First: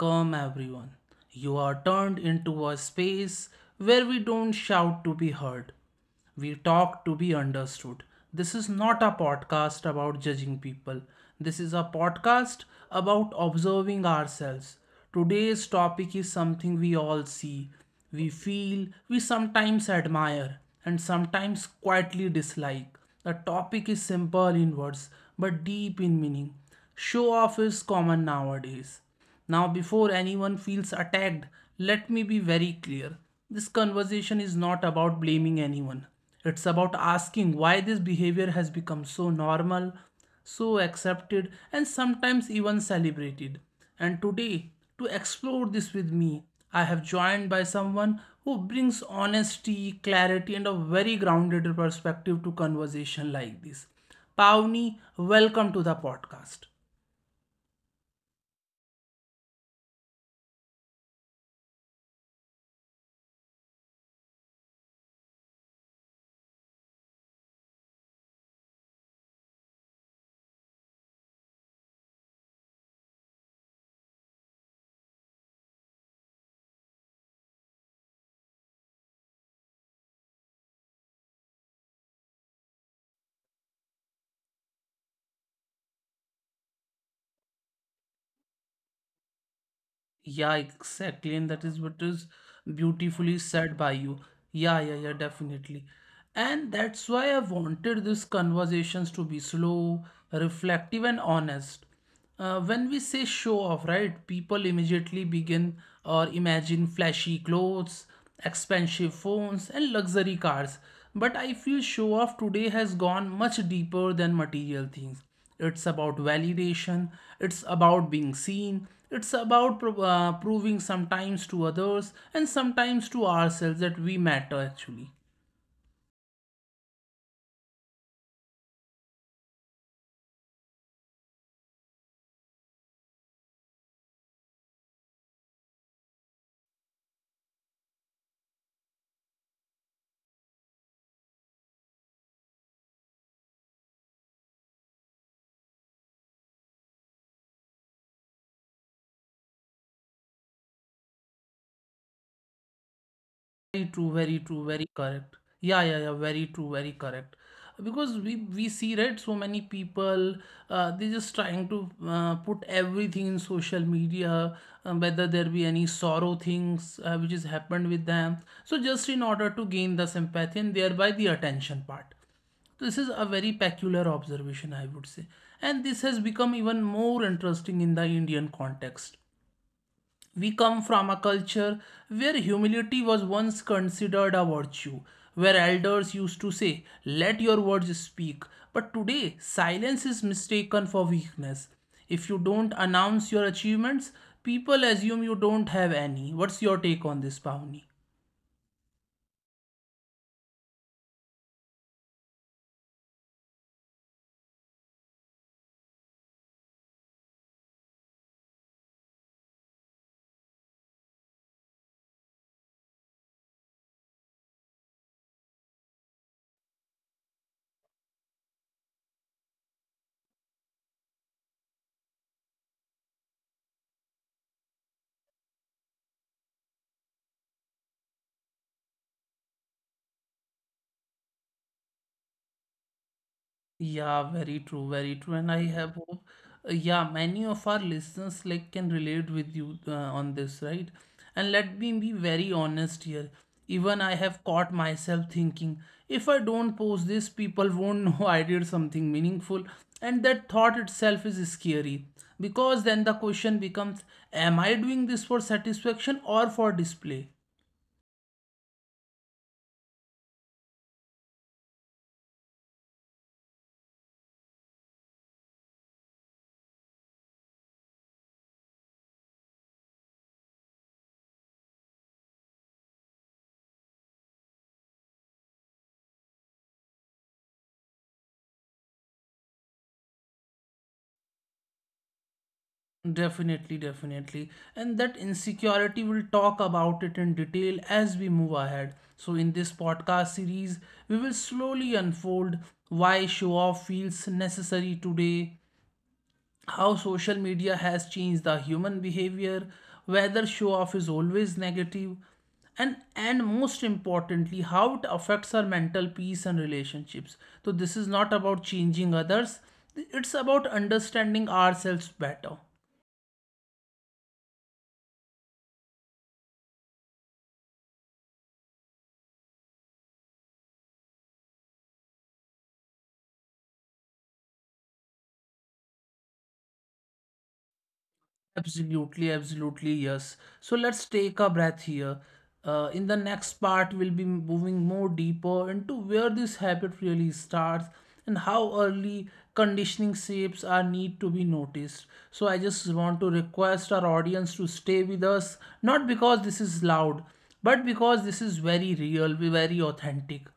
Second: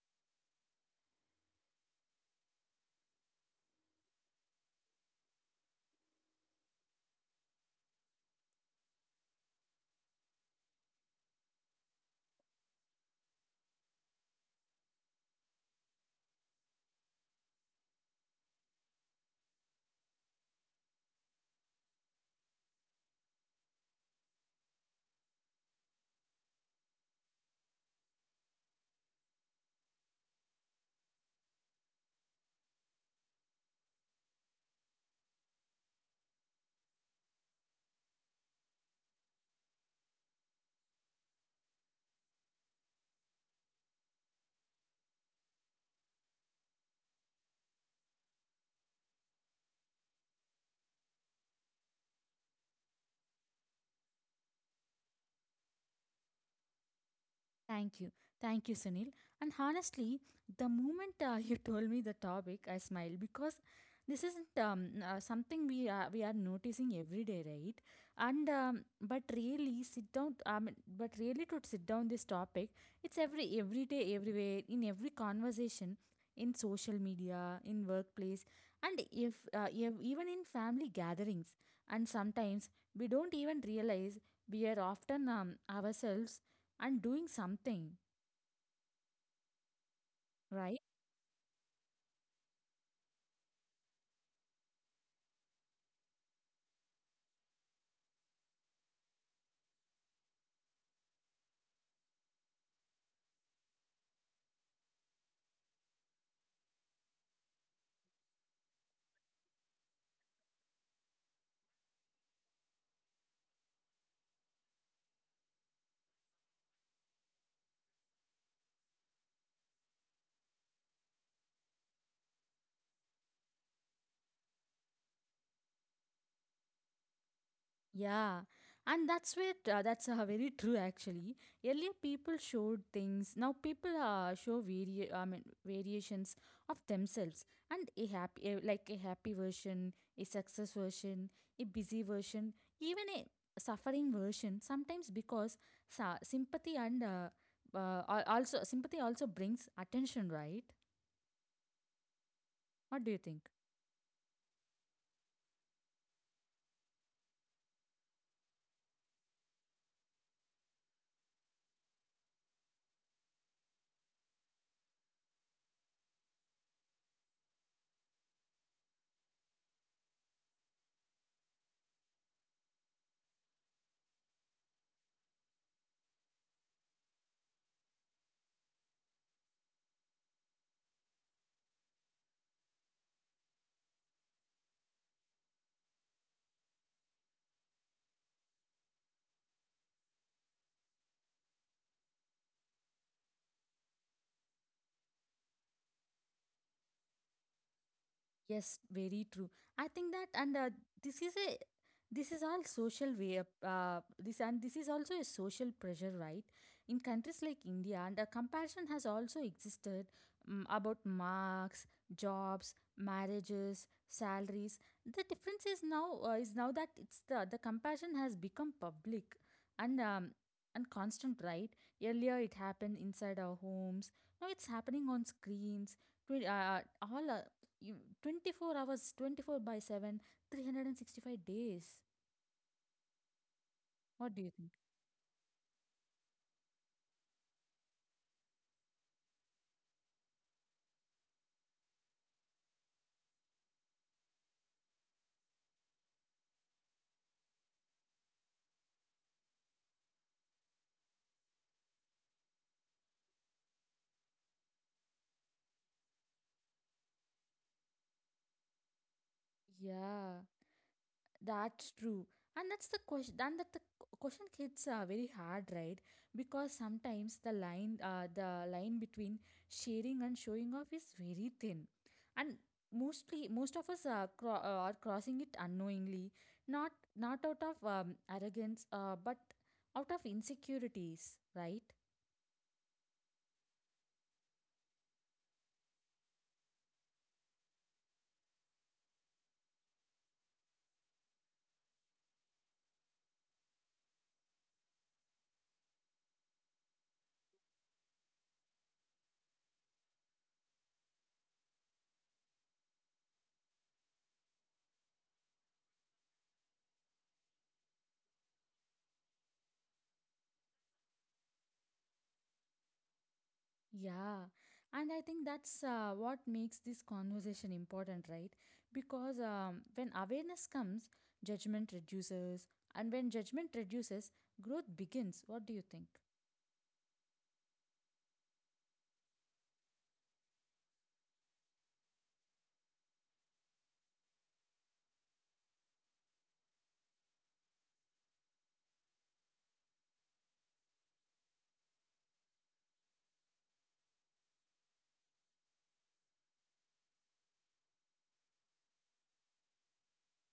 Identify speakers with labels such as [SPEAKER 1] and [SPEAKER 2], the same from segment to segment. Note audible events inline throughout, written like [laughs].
[SPEAKER 1] welcome everyone. You are turned into a space where we don't shout to be heard. We talk to be understood. This is not a podcast about judging people. This is a podcast about observing ourselves. Today's topic is something we all see, we feel, we sometimes admire, and sometimes quietly dislike. The topic is simple in words but deep in meaning. Show off is common nowadays. Now, before anyone feels attacked, let me be very clear. This conversation is not about blaming anyone. It's about asking why this behavior has become so normal, so accepted, and sometimes even celebrated. And today, to explore this with me, I have joined by someone who brings honesty, clarity, and a very grounded perspective to conversation like this. Pavni, welcome to the podcast.
[SPEAKER 2] Thank you. Thank you, Sunil. And honestly, the moment [laughs] you told me the topic, I smiled because this isn't something we are noticing every day, right? And but really sit down. I mean, but really to sit down this topic, it's every day, everywhere, in every conversation, in social media, in workplace, and if, ev even in family gatherings. And sometimes we don't even realize we are often ourselves and doing something,
[SPEAKER 1] Yeah,
[SPEAKER 2] right?
[SPEAKER 1] exactly. And that is what is beautifully said by you. Yeah, yeah, yeah, definitely. And that's why I wanted these conversations to be slow, reflective, and honest. When we say show off, right, people immediately begin or imagine flashy clothes, expensive phones, and luxury cars. But I feel show off today has gone much deeper than material things. It's about validation, it's about being seen, it's about proving sometimes to others and sometimes to ourselves that we matter actually.
[SPEAKER 2] Yeah, and that's very true actually. Earlier, people showed things. Now people show variations of themselves and a happy version, a success version, a busy version, even a suffering version. Sometimes because sympathy and also sympathy also brings attention, right? What do you think?
[SPEAKER 1] Very true, very true, very correct. Yeah, yeah, yeah, very true, very correct. Because we see, right, so many people they just trying to put everything in social media, whether there be any sorrow things which has happened with them. So just in order to gain the sympathy and thereby the attention part. So this is a very peculiar observation, I would say. And this has become even more interesting in the Indian context. We come from a culture where humility was once considered a virtue, where elders used to say, "Let your words speak." But today, silence is mistaken for weakness. If you don't announce your achievements, people assume you don't have any. What's your take on this, Pawni?
[SPEAKER 2] Yes, very true. I think that, and This is a this is all social way up. This and this is also a social pressure, right? In countries like India, and a comparison has also existed about marks, jobs, marriages, salaries. The difference is now that it's the comparison has become public, and um, and constant, right? Earlier, it happened inside our homes. Now it's happening on screens. Twi- all you 24 hours 24 by 7 365 days. What
[SPEAKER 1] Yeah,
[SPEAKER 2] do you
[SPEAKER 1] very
[SPEAKER 2] think?
[SPEAKER 1] true, very true. And I have hope, yeah, many of our listeners like can relate with you on this, right? And let me be very honest here. Even I have caught myself thinking, if I don't post this, people won't know [laughs] I did something meaningful. And that thought itself is scary because then the question becomes, am I doing this for satisfaction or for display?
[SPEAKER 2] Yeah, that's true. And that's the question, and that the question hits are very hard, right? Because sometimes the line between sharing and showing off is very thin, and most of us are are crossing it unknowingly, not not out of arrogance but out of insecurities, right?
[SPEAKER 1] Definitely, definitely. And that insecurity, we'll talk about it in detail as we move ahead. So, in this podcast series, we will slowly unfold why show off feels necessary today, how social media has changed the human behavior, whether show off is always negative, and most importantly how it affects our mental peace and relationships. So this is not about changing others, it's about understanding ourselves better.
[SPEAKER 2] Yeah, and I think that's what makes this conversation important, right? Because when awareness comes, judgment reduces, and when judgment reduces, growth begins. What do you think?
[SPEAKER 1] Absolutely, absolutely, yes. So let's take a breath here. In the next part, we'll be moving more deeper into where this habit really starts and how early conditioning shapes are need to be noticed. So I just want to request our audience to stay with us, not because this is loud, but because this is very real, very authentic.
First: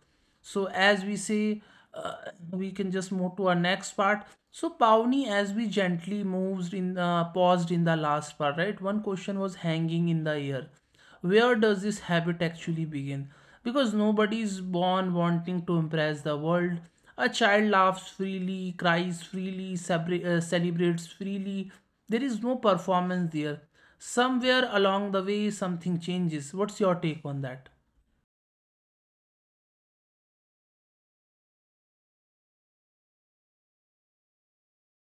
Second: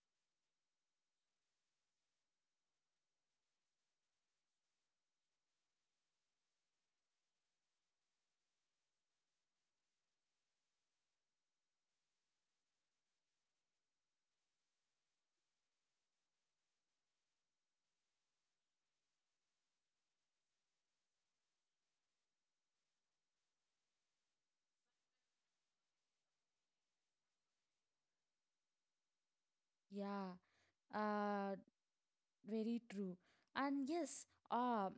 [SPEAKER 1] So as we say, uh, we can just move to our next part. So Pawnee, as we gently moves in, paused in the last part, right? One question was hanging in the air. Where does this habit actually begin? Because nobody is born wanting to impress the world. A child laughs freely, cries freely, celebrates freely. There is no performance there. Somewhere along the way, something changes. What's your take on that?
[SPEAKER 2] Yeah, uh, Very true. And yes, uh,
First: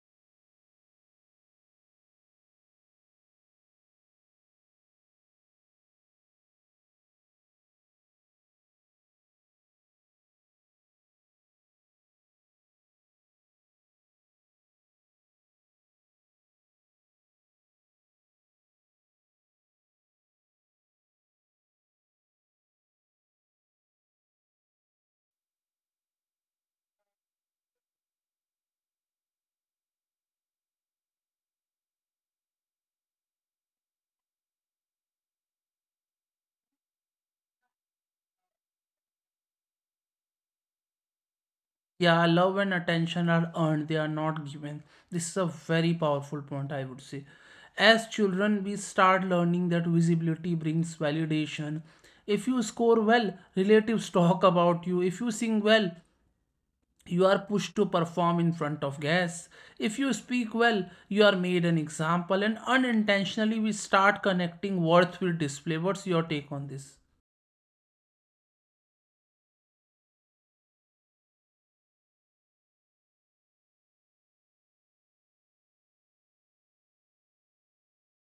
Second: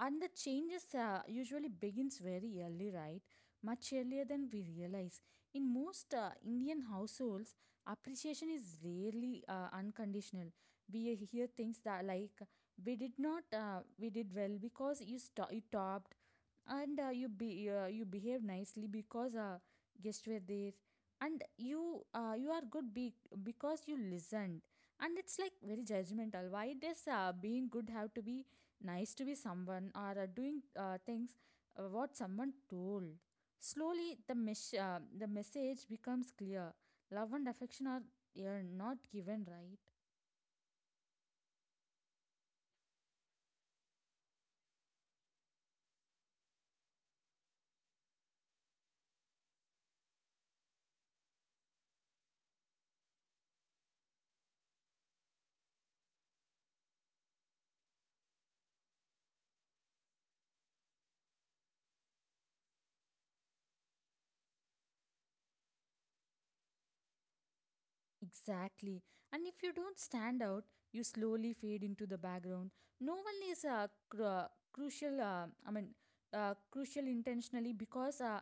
[SPEAKER 2] And the changes usually begins very early, right? Much earlier than we realize. In most Indian households, appreciation is rarely unconditional. We hear things that like we did not, we did well because you topped, and you behave nicely because guests were there, and you are good because you listened. And it's like very judgmental. Why does being good have to be nice to be someone or doing things what someone told? Slowly the message becomes clear: love and affection are not given, right?
[SPEAKER 1] Yeah, love and attention are earned, they are not given. This is a very powerful point, I would say. As children, we start learning that visibility brings validation. If you score well, relatives [laughs] talk about you. If you sing well, you are pushed to perform in front of guests. If you speak well, you are made an example, and unintentionally, we start connecting worth with display. What's your take on this?
[SPEAKER 2] Exactly. And if you don't stand out, you slowly fade into the background. No one is crucial, crucial intentionally, because uh,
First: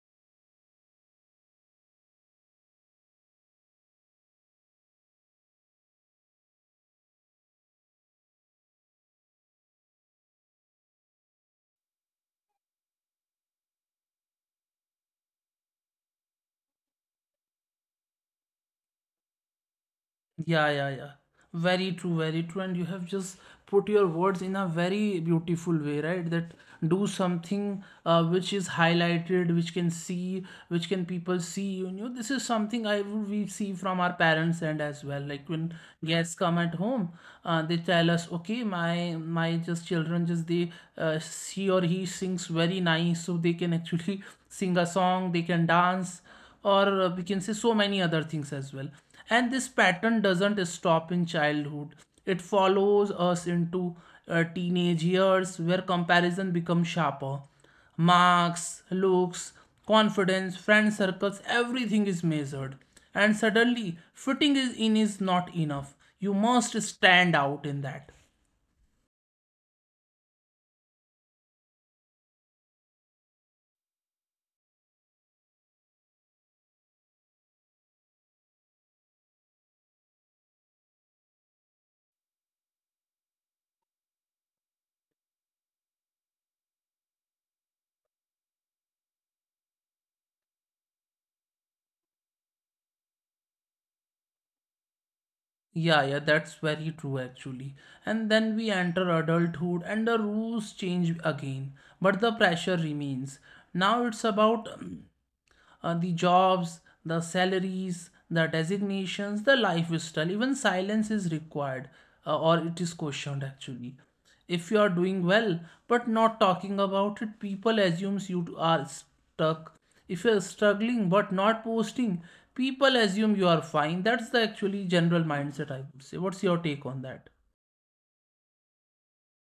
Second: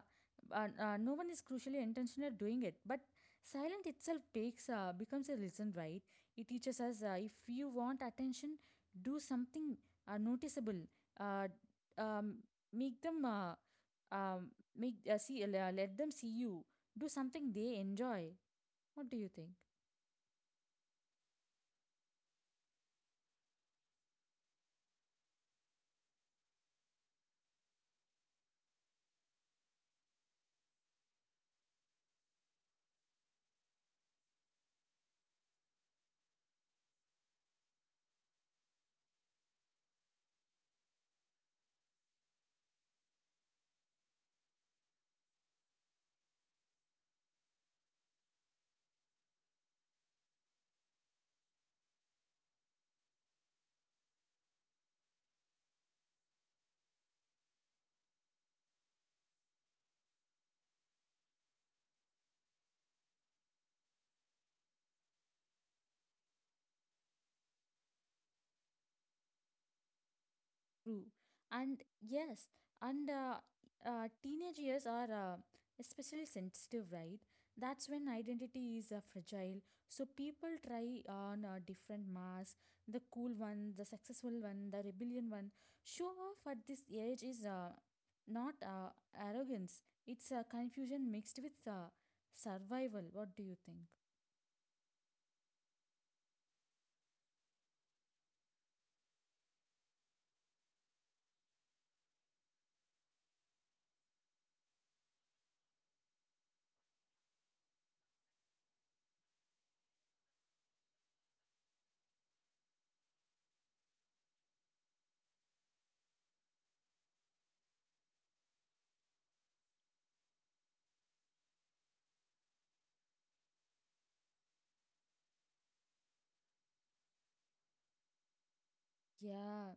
[SPEAKER 2] uh, uh, no one is crucially intentional doing it. But silent itself becomes a lesson, right? It teaches us, if you want attention, do something noticeable. Uh, um, make them um, make see Let them see you. Do something they enjoy. What do you think?
[SPEAKER 1] Yeah, yeah, yeah. Very true, very true. And you have just put your words in a very beautiful way, right? That do something which is highlighted, which can see, which can people see. You know, this is something I would we see from our parents and as well. Like when guests come at home, they tell us, okay, my just children just they she or he sings very nice, so they can actually [laughs] sing a song, they can dance or we can say so many other things as well. And this pattern doesn't stop in childhood, it follows us into teenage years where comparison becomes sharper. Marks, looks, confidence, friend circles, everything is measured. And suddenly, fitting is in is not enough. You must stand out in that.
[SPEAKER 2] True. And yes, and Teenage years are especially sensitive, right? That's when identity is fragile. So people try on different masks, the cool one, the successful one, the rebellion one. Show off at this age is not arrogance. It's confusion mixed with survival. What do you think?
[SPEAKER 1] Yeah, yeah, that's very true actually. And then we enter adulthood and the rules change again, but the pressure remains. Now it's about the jobs, the salaries, the designations, the lifestyle, even silence is required or it is questioned actually. If you are doing well but not talking about it, people assumes you are stuck. If you are struggling but not posting, people assume you are fine. That's the actually general mindset, I would say. What's your take on that?
[SPEAKER 2] Yeah,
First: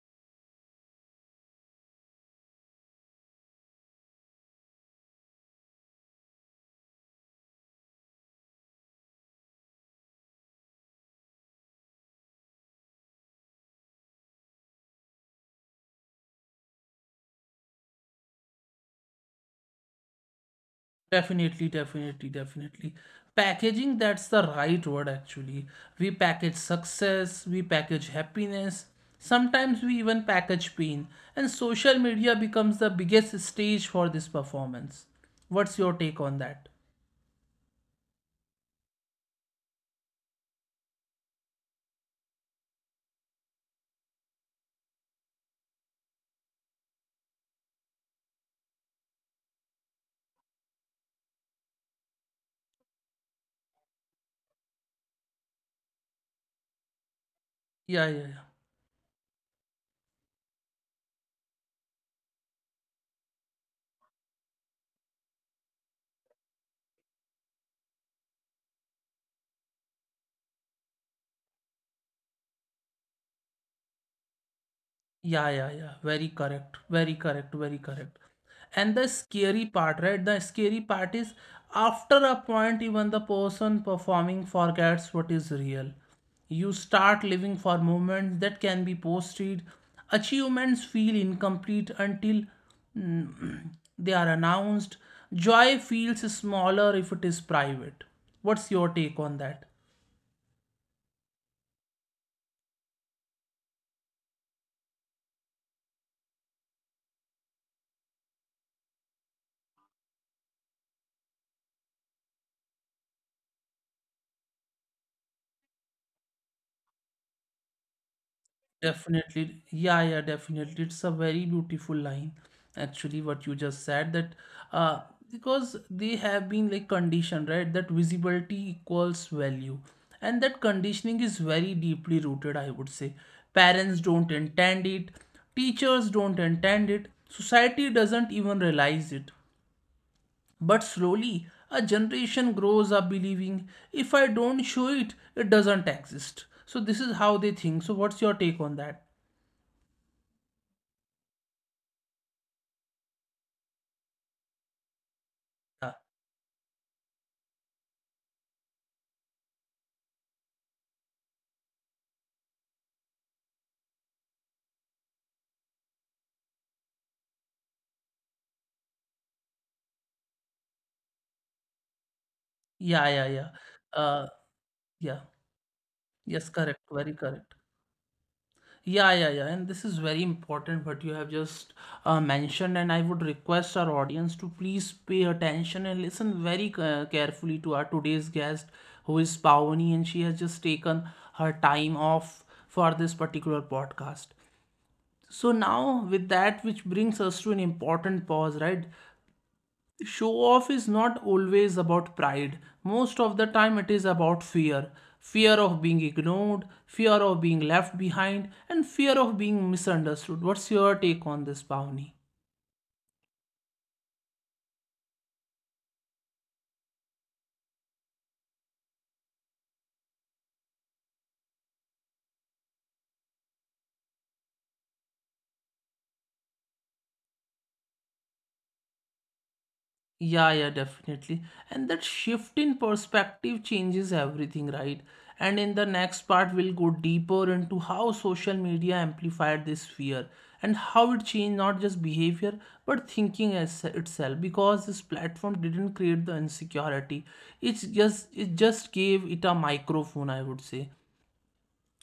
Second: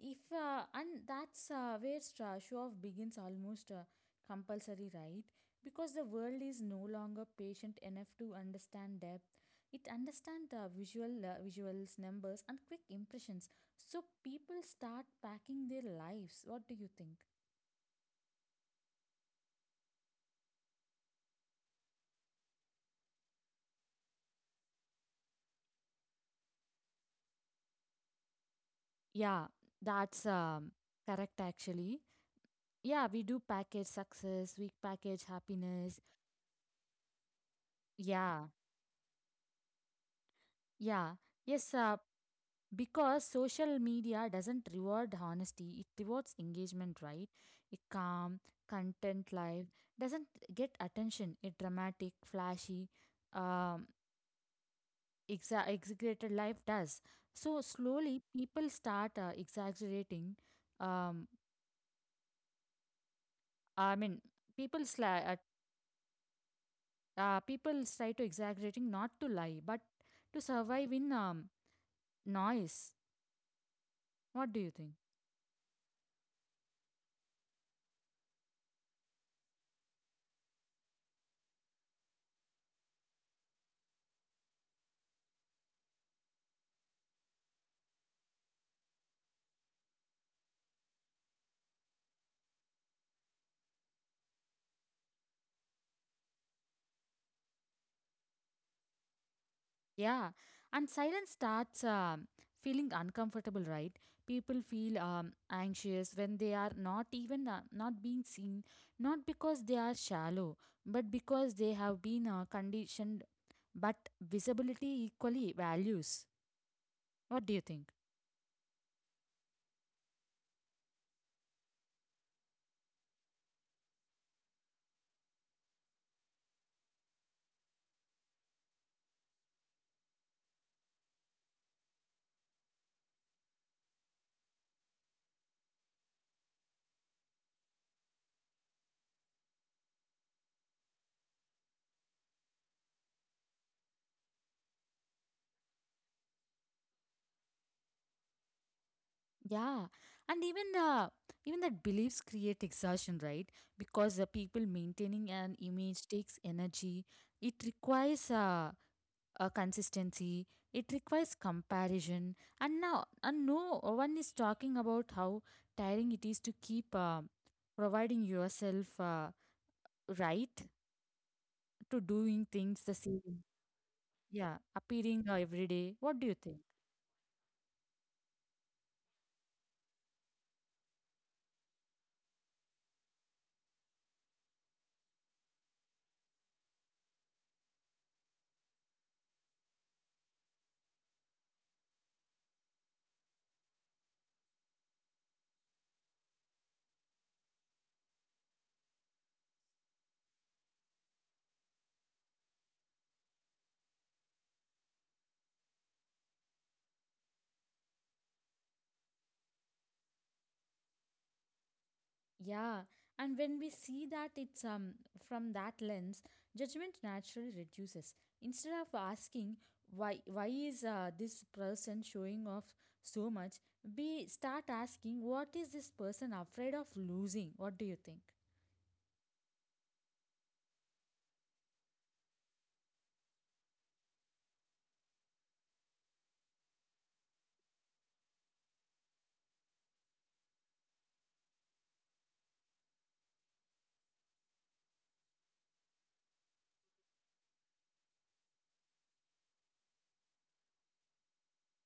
[SPEAKER 2] if and that's where show off begins almost compulsory, right? Because the world is no longer patient enough to understand depth. It understands visuals, numbers, and quick impressions. So people start packing their lives. What do you think?
[SPEAKER 1] Definitely, definitely, definitely. Packaging, that's the right word actually. We package success, we package happiness,
[SPEAKER 2] Yeah,
[SPEAKER 1] sometimes we even
[SPEAKER 2] that's
[SPEAKER 1] package pain,
[SPEAKER 2] correct
[SPEAKER 1] and social
[SPEAKER 2] actually.
[SPEAKER 1] media becomes the
[SPEAKER 2] Yeah, we
[SPEAKER 1] biggest
[SPEAKER 2] do
[SPEAKER 1] stage
[SPEAKER 2] package
[SPEAKER 1] for this
[SPEAKER 2] success, we
[SPEAKER 1] performance.
[SPEAKER 2] package
[SPEAKER 1] What's your
[SPEAKER 2] happiness.
[SPEAKER 1] take on that?
[SPEAKER 2] Yeah, yeah. Yes, uh, because social media doesn't reward honesty, it rewards engagement, right? A calm content life doesn't get attention. A dramatic, flashy um, exaggerated life does. So
[SPEAKER 1] Yeah, yeah, yeah.
[SPEAKER 2] slowly people start exaggerating. Um, i mean people sli- uh, people try to exaggerating not to lie but to survive in noise. What do you think?
[SPEAKER 1] Yeah, yeah, yeah. Very correct. Very correct. Very correct. And the scary part, right? The scary part is after a point, even the person performing forgets what is real. You start living for moments that can be posted. Achievements feel incomplete until mm, [clears throat] they are announced. Joy feels smaller if it is private. What's your take on that?
[SPEAKER 2] Yeah, and silence starts feeling uncomfortable, right? People feel anxious when they are not even not being seen, not because they are shallow, but because they have been conditioned. But visibility equally values. What do you think?
[SPEAKER 1] Definitely, yeah, yeah, definitely. It's a very beautiful line, actually, what you just said, that uh, because they have been like conditioned, right? That visibility equals value, and that conditioning is very deeply rooted, I would say. Parents don't intend it, teachers don't intend it, society doesn't even realize it. But slowly, a generation grows up believing if I don't show it, it doesn't exist. So, this is how they think. So, what's your take on that?
[SPEAKER 2] Yeah, and even that beliefs create exhaustion, right? Because the people maintaining an
[SPEAKER 1] Yeah.
[SPEAKER 2] image takes energy. It requires consistency, it requires comparison, and now and no one is talking about how tiring it is to keep providing yourself, right, to doing things
[SPEAKER 1] Yeah,
[SPEAKER 2] the
[SPEAKER 1] yeah, yeah.
[SPEAKER 2] same,
[SPEAKER 1] Uh,
[SPEAKER 2] yeah,
[SPEAKER 1] yeah.
[SPEAKER 2] appearing every day. What
[SPEAKER 1] Yes,
[SPEAKER 2] do you
[SPEAKER 1] correct.
[SPEAKER 2] think?
[SPEAKER 1] Very correct. Yeah, yeah, yeah. And this is very important what you have just mentioned. And I would request our audience to please pay attention and listen very carefully to our today's guest, who is Pawani, and she has just taken her time off for this particular podcast. So now, with that, which brings us to an important pause, right? Show off is not always about pride. Most of the time, it is about fear, fear of being ignored, fear of being left behind, and fear of being misunderstood. What's your take on this, Bhavani?
[SPEAKER 2] Yeah, and when we see that it's from that lens, judgment naturally reduces. Instead of asking why is this person showing off so much, we start asking what is this person afraid of losing? What do you think?
[SPEAKER 1] Yeah, yeah, definitely. And that shift in perspective changes everything, right? And in the next part, we'll go deeper into how social media amplified this fear and how it changed not just behavior but thinking as itself. Because this platform didn't create the insecurity, it just gave it a microphone, I would say.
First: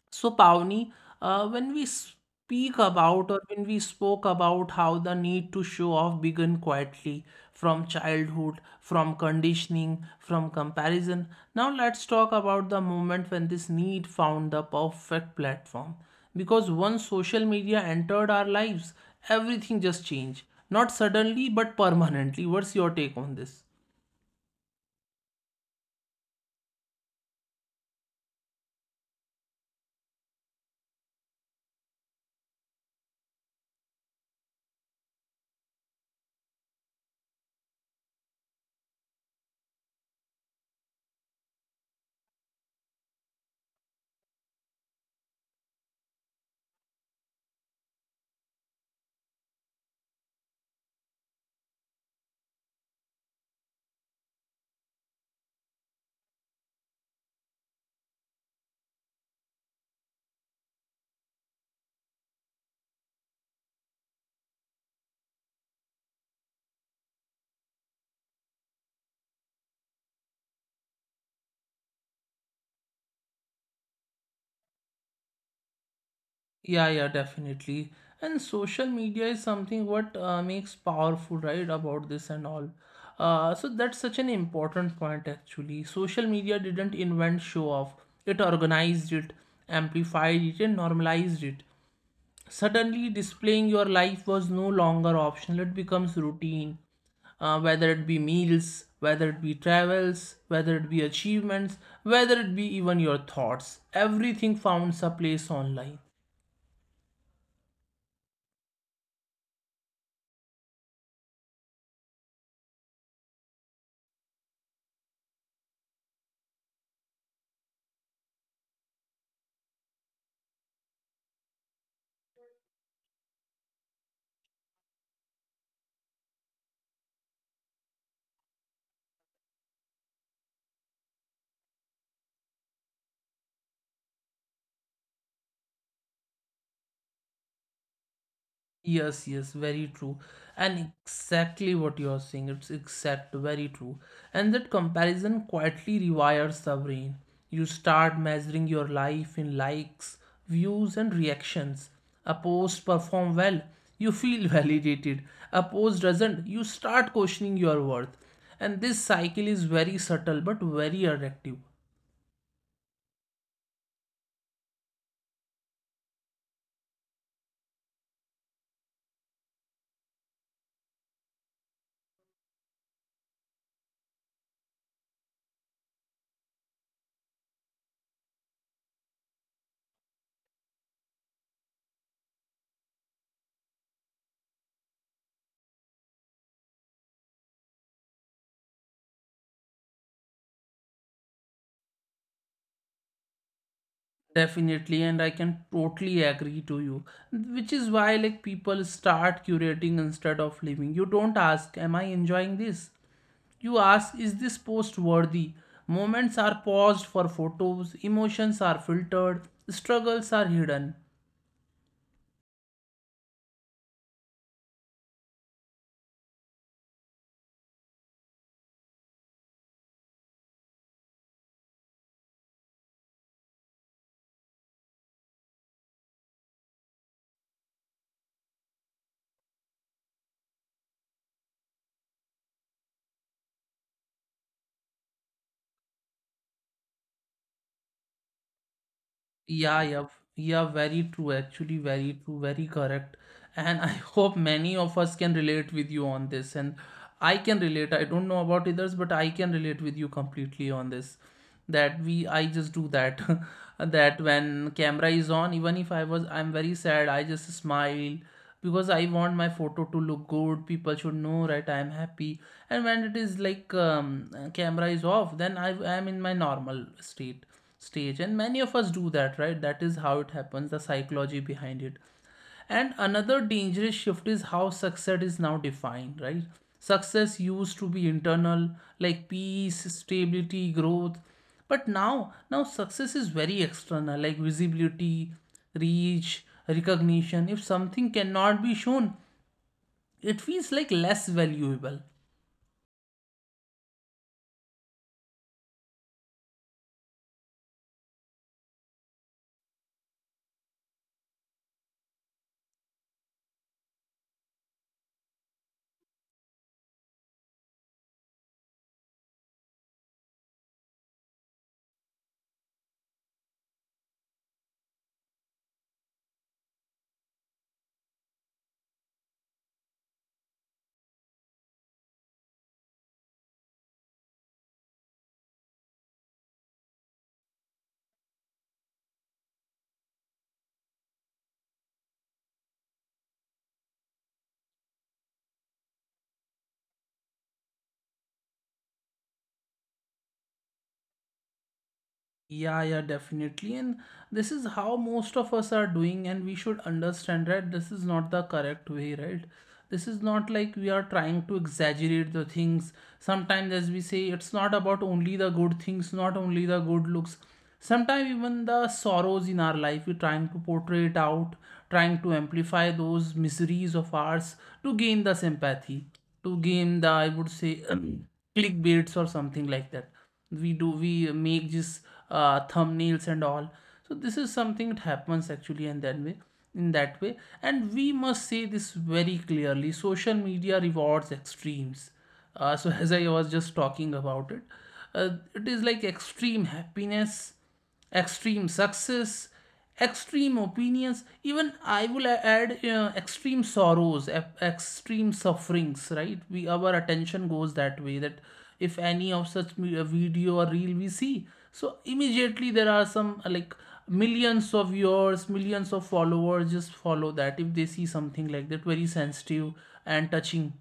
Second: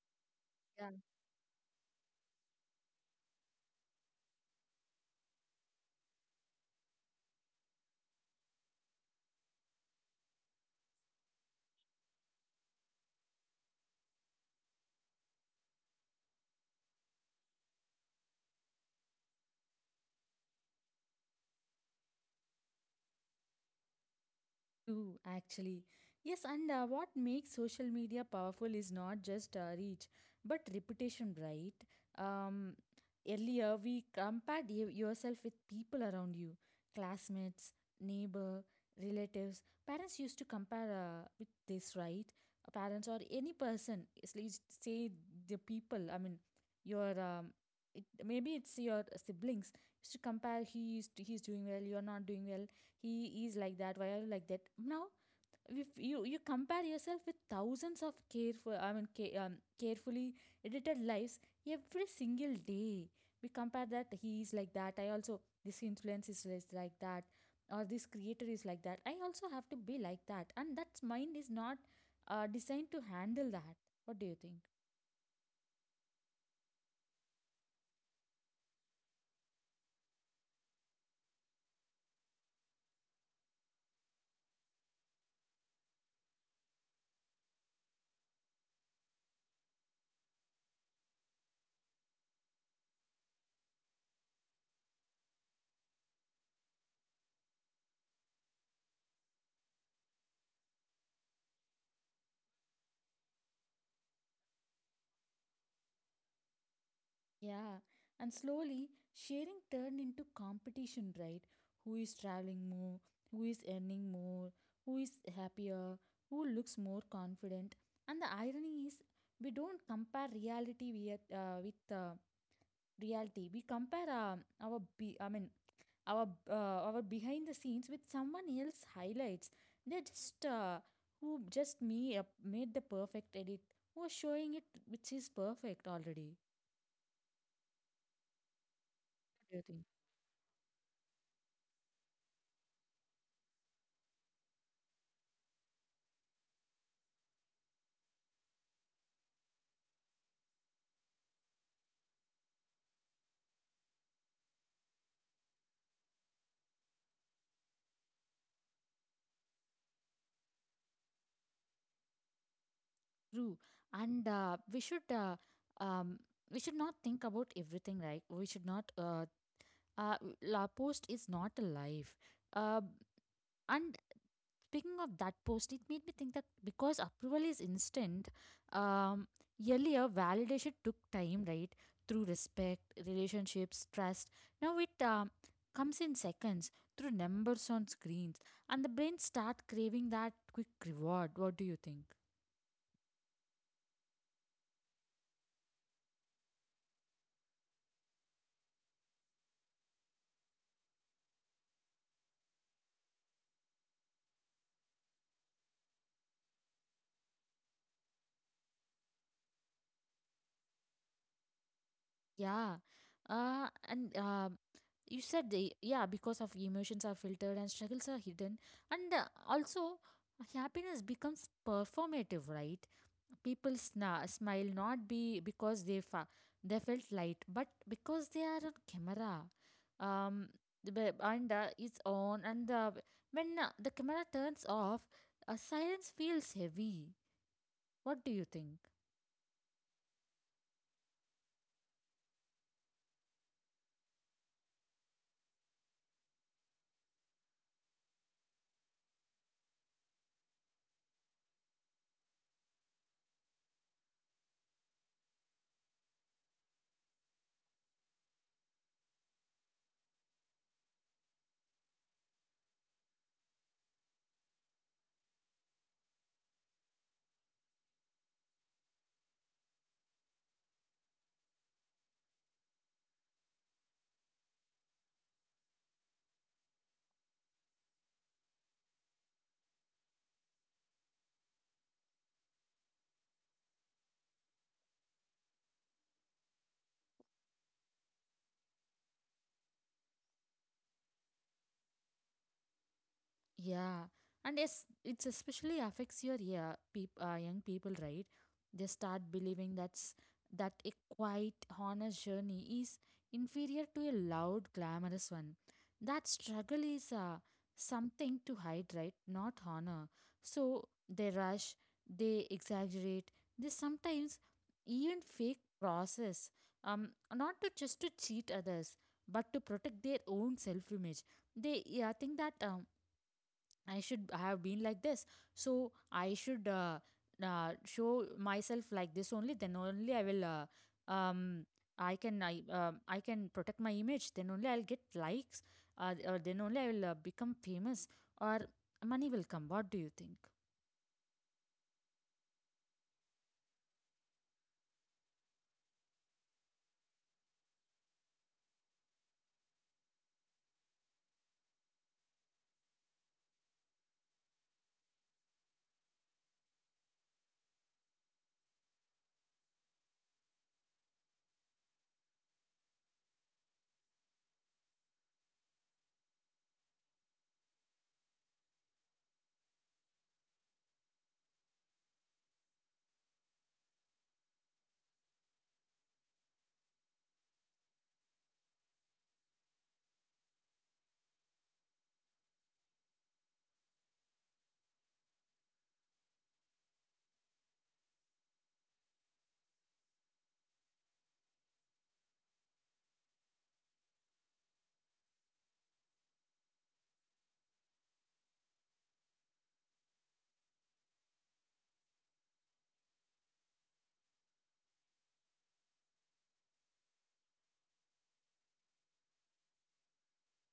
[SPEAKER 1] So,
[SPEAKER 2] Yeah.
[SPEAKER 1] Pavni, when we speak about, or when we spoke about, how the need to show off began quietly from childhood, from conditioning, from comparison, now let's talk about the moment when this need found the perfect platform. Because once social media entered our lives, everything just changed. Not suddenly, but permanently. What's your take on this?
[SPEAKER 2] True, actually. Yes, and What makes social media powerful is not just reach, but reputation, right? Um, Earlier, we compared yourself with people around you, classmates, neighbor, relatives. Parents used to compare with this, right? Parents or any person, at least say the people. Your um, Maybe it's your siblings. Used to compare. He's doing well. You're not doing well. He is like that, why are you like that? Now if you compare yourself with thousands of carefully edited lives every single day. We compare that he is like that, I also. This influence is like that, or this creator is like that, I also have to be like that. And that mind is not designed to handle that. What do you think?
[SPEAKER 1] Yeah, yeah, definitely. And social media is something what makes powerful, right, about this and all. So that's such an important point actually. Social media didn't invent show off. It organized it, amplified it, and normalized it. Suddenly, displaying your life was no longer optional. It becomes routine. Whether it be meals, whether it be travels, whether it be achievements, whether it be even your thoughts, everything finds a place online.
[SPEAKER 2] Yeah, and slowly sharing turned into competition, right? Who is traveling more? Who is earning more? Who is happier? Who looks more confident? And the irony is, we don't compare reality with reality. We compare our be I mean our behind the scenes with someone else highlights. They just who just me made the perfect edit. Who are showing it, which is perfect already.
[SPEAKER 1] Yes, yes,
[SPEAKER 2] What do you
[SPEAKER 1] very
[SPEAKER 2] think?
[SPEAKER 1] true. And exactly what you are saying, it's exact, very true. And that comparison quietly rewires the brain. You start measuring your life in likes, views, and reactions. A post perform well, you feel [laughs] validated. A post doesn't, you start questioning your worth. And this cycle is very subtle but very addictive.
[SPEAKER 2] True. And um, we should not think about everything, right? We should not uh la, post is not a life. Uh, and speaking of that post, it made me think that because approval is instant. um, Earlier, validation took time, right? Through respect, relationships, trust. Now it comes in seconds through numbers on screens, and the brain start craving that quick reward. What do you think?
[SPEAKER 1] Definitely, and I can totally agree to you. Which is why, like, people start curating instead of living. You don't ask, "Am I enjoying this?" You ask, "Is this post worthy?" Moments are paused for photos, emotions are filtered, struggles are hidden.
[SPEAKER 2] Yeah. And You said, because of emotions are filtered and struggles are hidden. And also, happiness becomes performative, right? People smile not be because they they felt light, but because they are on camera. Um, the be- and it's on, and When the camera turns off, silence feels heavy. What do you think?
[SPEAKER 1] Yeah, yeah, yeah, very true. Actually, very true, very correct. And I [laughs] hope many of us can relate with you on this. And I can relate. I don't know about others, but I can relate with you completely on this. I just do that. [laughs] That when camera is on, even if I was, I'm very sad, I just smile because I want my photo to look good. People should know, right? I am happy. And when it is like camera is off, then I am in my normal state stage. And many of us do that, right? That is how it happens, the psychology behind it. And another dangerous shift is how success is now defined, right? Success used to be internal, like peace, stability, growth. But now success is very external, like visibility, reach, recognition. If something cannot be shown, it feels like less valuable.
[SPEAKER 2] Yeah, and yes, it especially affects young people, right? They start believing that a quiet, honest journey is inferior to a loud, glamorous one. That struggle is something to hide, right? Not honor. So they rush, they exaggerate, they sometimes even fake process, not to cheat others, but to protect their own self-image. Think that I should have been like this. So I should show myself like this only. Then only I will. Um, I can I can protect my image. Then only I'll get likes. Or then only I will become famous, or money will come. What do you think?
[SPEAKER 1] Yeah, yeah, definitely. And this is how most of us are doing, and we should understand, right? This is not the correct way, right? This is not like we are trying to exaggerate the things. Sometimes, as we say, it's not about only the good things, not only the good looks. Sometimes, even the sorrows in our life, we're trying to portray it out, trying to amplify those miseries of ours to gain the sympathy, to gain the, I would say, [clears throat] clickbaits or something like that. We make these thumbnails and all. So this is something that happens actually in that way. And we must say this very clearly: social media rewards extremes. So, [laughs] as I was just talking about it, it is like extreme happiness, extreme success, extreme opinions. Even I will add extreme extreme sufferings, right? We Our attention goes that way, that if any of such a video or reel we see, so immediately there are some like millions of viewers, millions of followers just follow that, if they see something like that, very sensitive and touching.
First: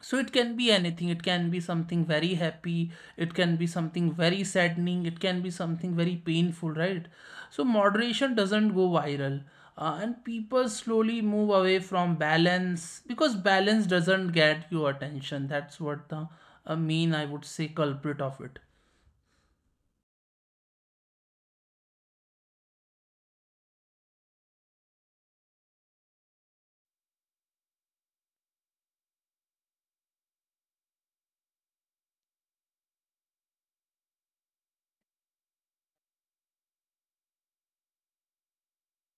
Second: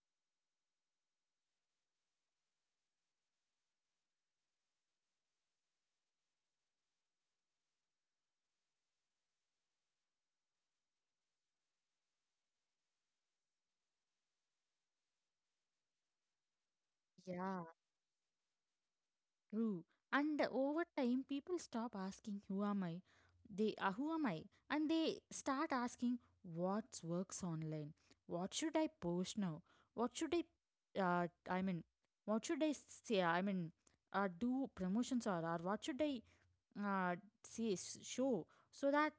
[SPEAKER 1] So it can be anything. It can be something very happy, it can be something very saddening, it can be something very painful, right? So moderation doesn't go viral. And people slowly move away from balance, because balance doesn't get you attention. That's what the main, I would
[SPEAKER 2] Yeah.
[SPEAKER 1] say, culprit of it.
[SPEAKER 2] True. And over time, people stop asking, who am I? They Who am I? And they start asking, what works online? What should I post now? What should I, what should I say? Do promotions, or what should I uh, say, show, so that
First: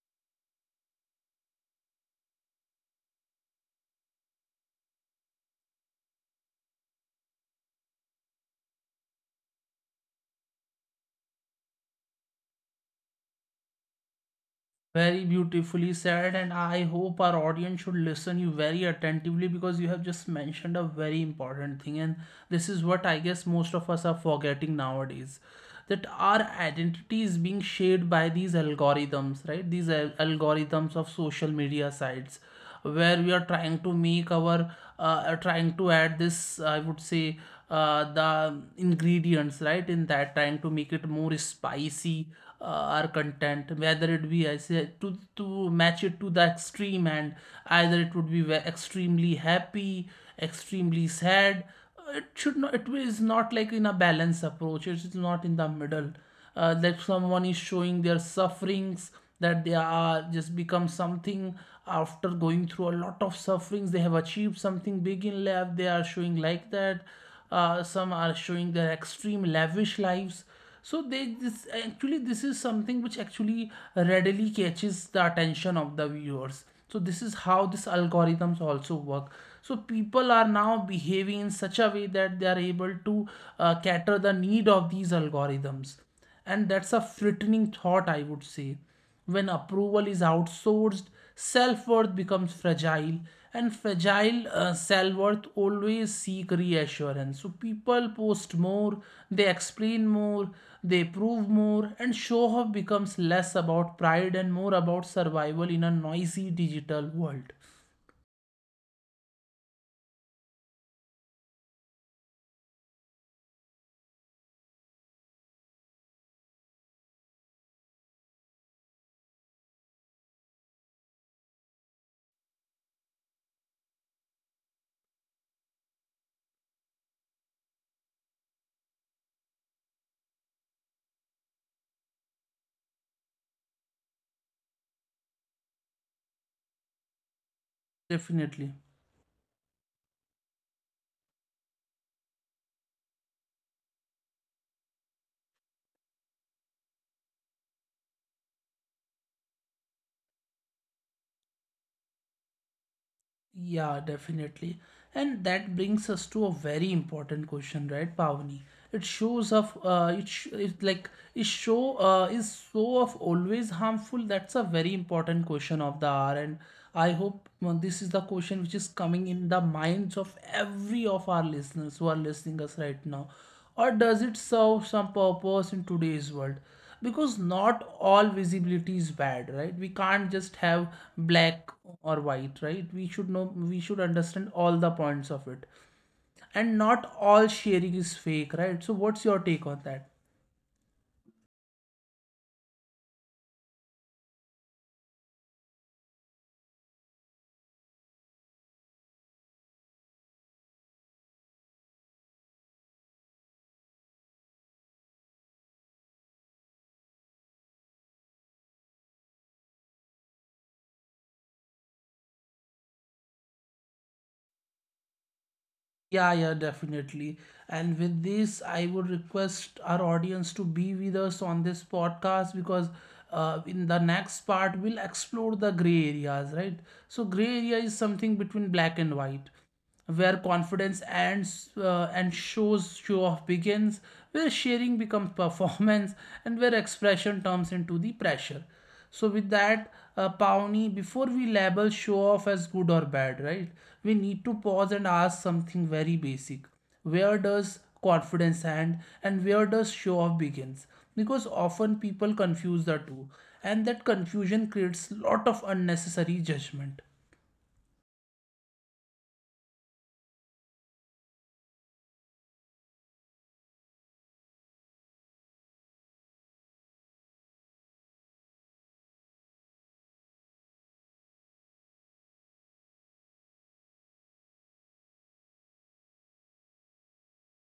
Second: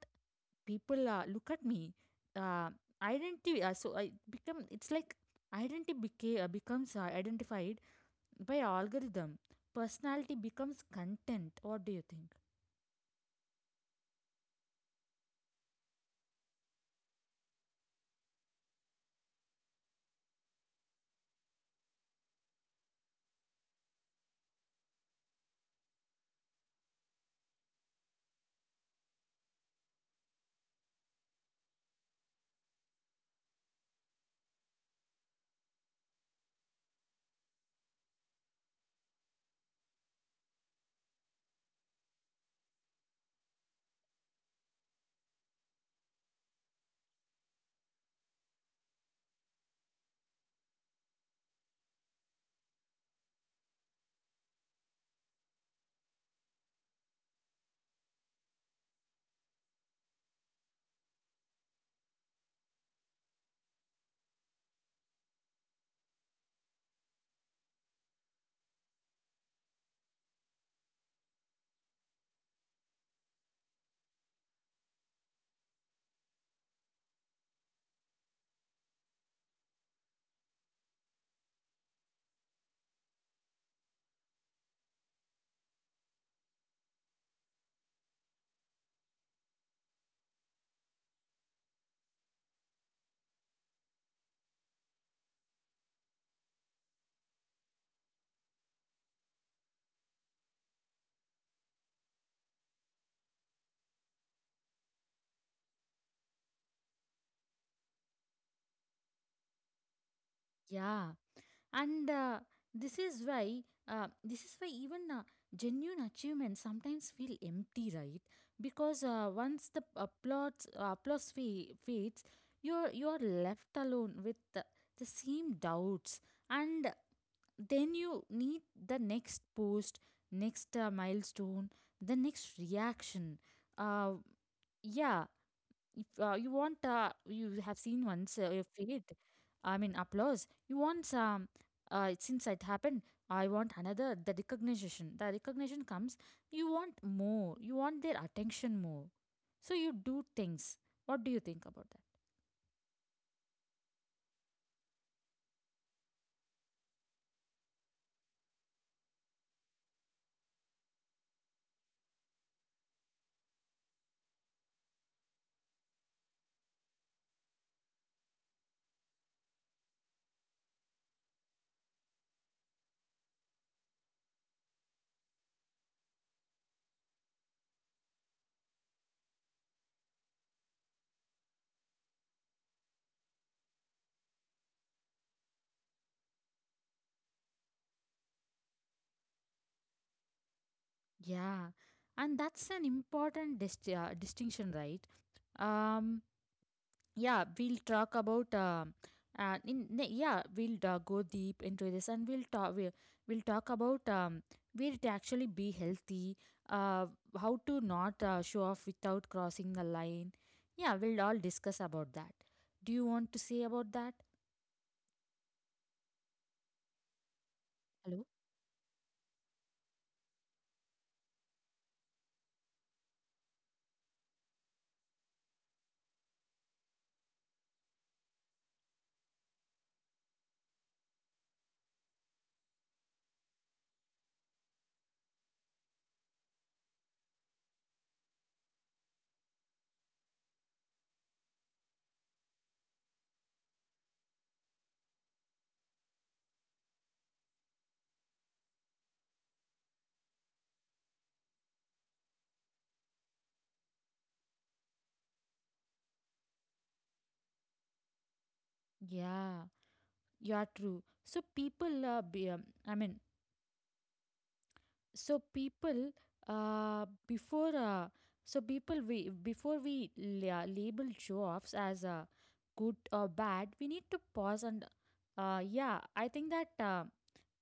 [SPEAKER 2] people look at me. Uh, identity So I become, it's like identity becomes identified by algorithm, personality becomes content. What do you think?
[SPEAKER 1] Very beautifully said, and I hope our audience should listen you very attentively, because you have just mentioned a very important thing, and this is what I guess most of us are forgetting nowadays, that our identity is being shaped by these algorithms, right? These algorithms of social media sites, where we are trying to make our trying to add this, I would say, the ingredients, right? In that, trying to make it more spicy, uh, our content, whether it be, I say, to match it to the extreme. And either it would be extremely happy, extremely sad. It should not, it is not like in a balanced approach, it is not in the middle. That someone is showing their sufferings, that they are just become something after going through a lot of sufferings, they have achieved something big in life, they are showing like that. Some are showing their extreme lavish lives. So they, this actually, this is something which actually readily catches the attention of the viewers. So this is how these algorithms also work. So people are now behaving in such a way that they are able to cater the need of these algorithms. And that's a frightening thought, I would say. When approval is outsourced, self worth becomes fragile, and fragile self worth always seek reassurance. So people post more, they explain more, they prove more, and show off becomes less about pride and more about survival in a noisy digital world.
[SPEAKER 2] Yeah, and this is why this is why even genuine achievements sometimes feel empty, right? Because once the applause fa- fades, you're left alone with the same doubts, and then you need the next post, next milestone, the next reaction. Uh, yeah, if you want you have seen once your
[SPEAKER 1] Definitely.
[SPEAKER 2] faith, I mean applause, you want some since it happened, I want another. The recognition, the recognition comes, you want more, you want their attention more, so you do things. What do you think about
[SPEAKER 1] Yeah, definitely. And that brings us to a very important question, right, Pavni? It shows of it sh it like is show Is so of always harmful? That's a very important question of the hour, and I hope this is the question which is coming in the minds of every of our listeners who are listening us right now. Or does it serve some purpose in today's world? Because not all visibility is bad, right? We can't just have black or white, right? We should know, we should understand all the points of it. And not all sharing is fake, right? So, what's your take on that?
[SPEAKER 2] that? Yeah, and that's an important distinction, right? um yeah, we'll talk about yeah, we'll go deep into this, and we'll talk about where to actually be healthy, uh, how to not show off without crossing the line. Yeah, we'll all discuss about that. Do you want to say about that?
[SPEAKER 1] Yeah, yeah, definitely. And
[SPEAKER 2] Hello.
[SPEAKER 1] with this, I would request our audience to be with us on this podcast, because in the next part, we'll explore the gray areas, right? So, gray area is something between black and white, where confidence ends and show off begins, where sharing becomes [laughs] performance, and where expression turns into the pressure. So with that, Pawnee, before we label show off as good or bad, right? We need to pause and ask something very basic. Where does confidence end, and where does show off begins? Because often people confuse the two, and that confusion creates lot of unnecessary judgment.
[SPEAKER 2] Yeah, you are true. So people I mean, so people, before so people, we before we label jobs as good or bad, we need to pause and yeah, I think that uh,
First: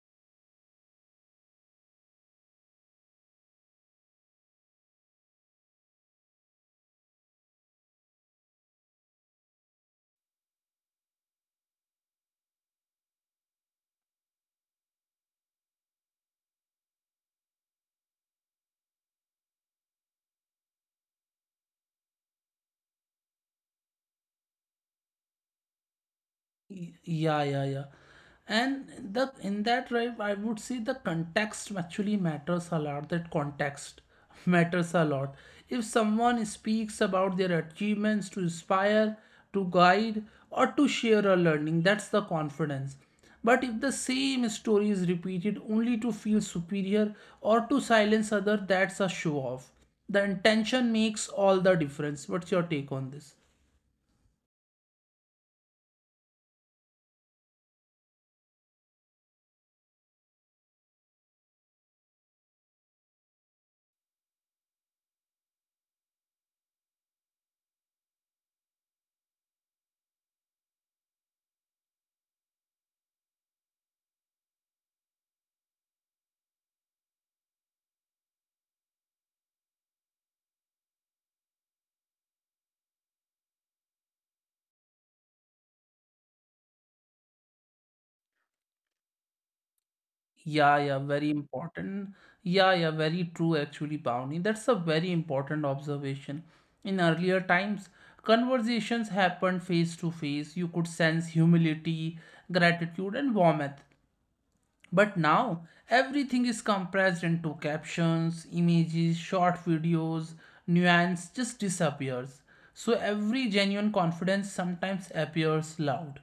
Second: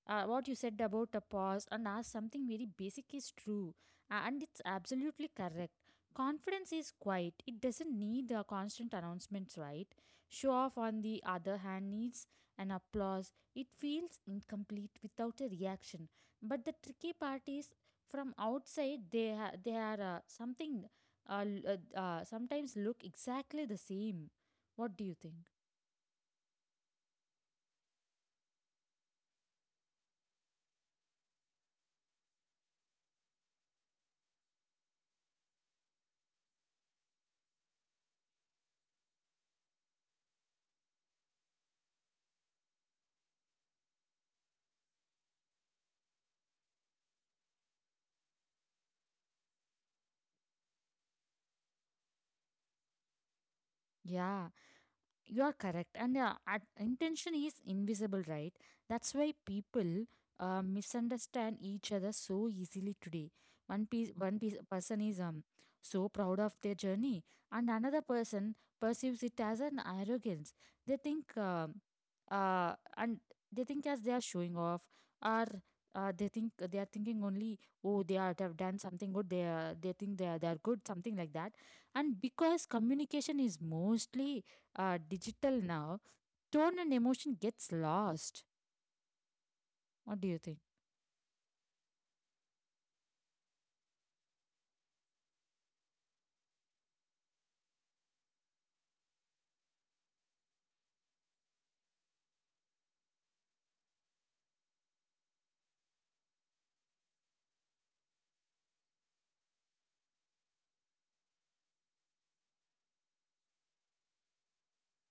[SPEAKER 2] uh, what you said about a pause and ask something very basic is true, and it's absolutely correct. Confidence is quiet, it doesn't need the constant announcements, right? Show off, on the other hand, needs an applause, it feels incomplete without a reaction. But the tricky part is, from outside, they they are something, sometimes look exactly the same. What do you think?
[SPEAKER 1] Yeah, yeah, yeah. And the, in that drive, I would say the context actually matters a lot. That context [laughs] matters a lot. If someone speaks about their achievements to inspire, to guide, or to share a learning, that's the confidence. But if the same story is repeated only to feel superior or to silence other, that's a show off. The intention makes all the difference. What's your take on this?
[SPEAKER 2] Yeah, you are correct. And intention is invisible, right? That's why people misunderstand each other so easily today. One person is so proud of their journey, and another person perceives it as an arrogance. They think, and they think as they are showing off, or they think, they are thinking only, oh, they are, have done something good. They are, they think they are good, something like that. And because communication is mostly digital now, tone and emotion gets lost. What do you
[SPEAKER 1] Yeah,
[SPEAKER 2] think?
[SPEAKER 1] yeah, very important. Yeah, yeah, very true actually, Bhavani. That's a very important observation. In earlier times, conversations happened face to face. You could sense humility, gratitude, and warmth. But now, everything is compressed into captions, images, short videos, nuance just disappears. So every genuine confidence sometimes appears loud.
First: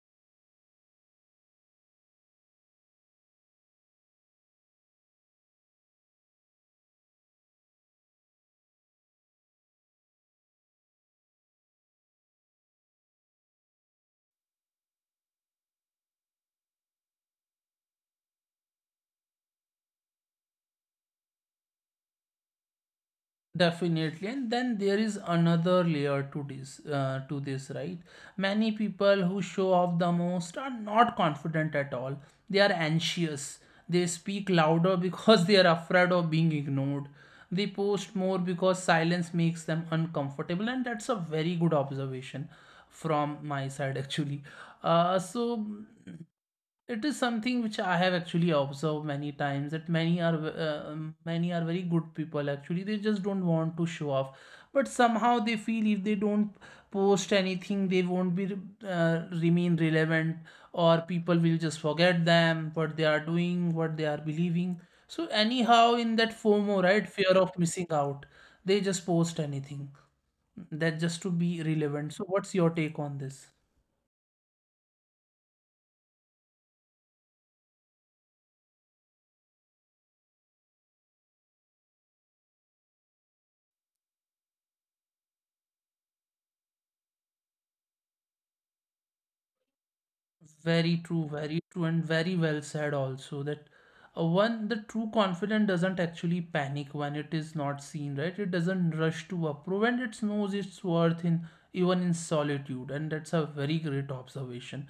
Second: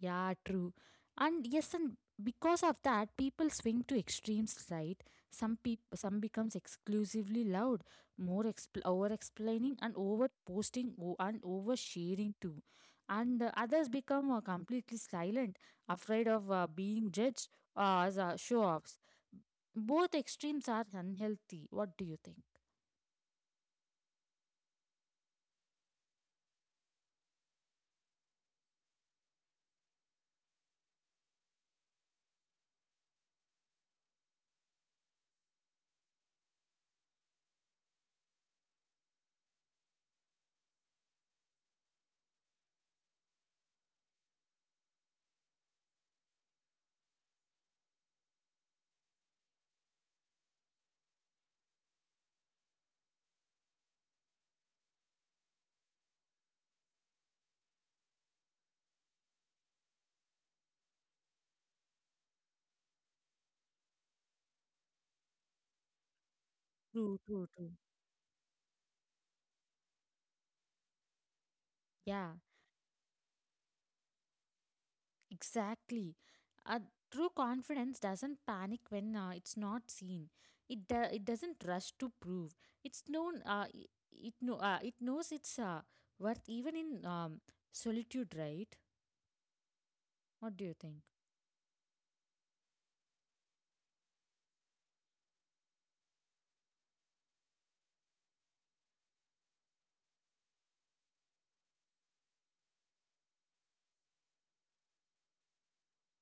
[SPEAKER 2] Yeah, true. And yes, and because of that, people swing to extremes, right? Some people, some becomes exclusively loud, more over explaining and over posting and over sharing too, and others become completely silent, afraid of being judged as show offs. Both extremes are unhealthy. What do you think?
[SPEAKER 1] Definitely, and then there is another layer to this, right? Many people who show off the most are not confident at all. They are anxious. They speak louder because [laughs] they are afraid of being ignored. They post more because silence makes them uncomfortable, and that's a very good observation from my side, [laughs] actually. Uh, so. It is something which I have actually observed many times, that many are very good people actually, they just don't want to show off, but somehow they feel if they don't post anything, they won't be remain relevant, or people will just forget them, what they are doing, what they are believing. So
[SPEAKER 2] True,
[SPEAKER 1] anyhow,
[SPEAKER 2] true,
[SPEAKER 1] in that
[SPEAKER 2] true.
[SPEAKER 1] FOMO, right? Fear of missing out, they just post anything,
[SPEAKER 2] Yeah.
[SPEAKER 1] that just to be relevant. So what's your take on this?
[SPEAKER 2] Exactly. A true confidence doesn't panic when it's not seen. It doesn't rush to prove. It's known. It knows its worth even in solitude, right? What do you think?
[SPEAKER 1] Very true, and very well said also, that the true confident doesn't actually panic when it is not seen, right? It doesn't rush to approve, and it knows its worth in, even in solitude. And that's a very great observation.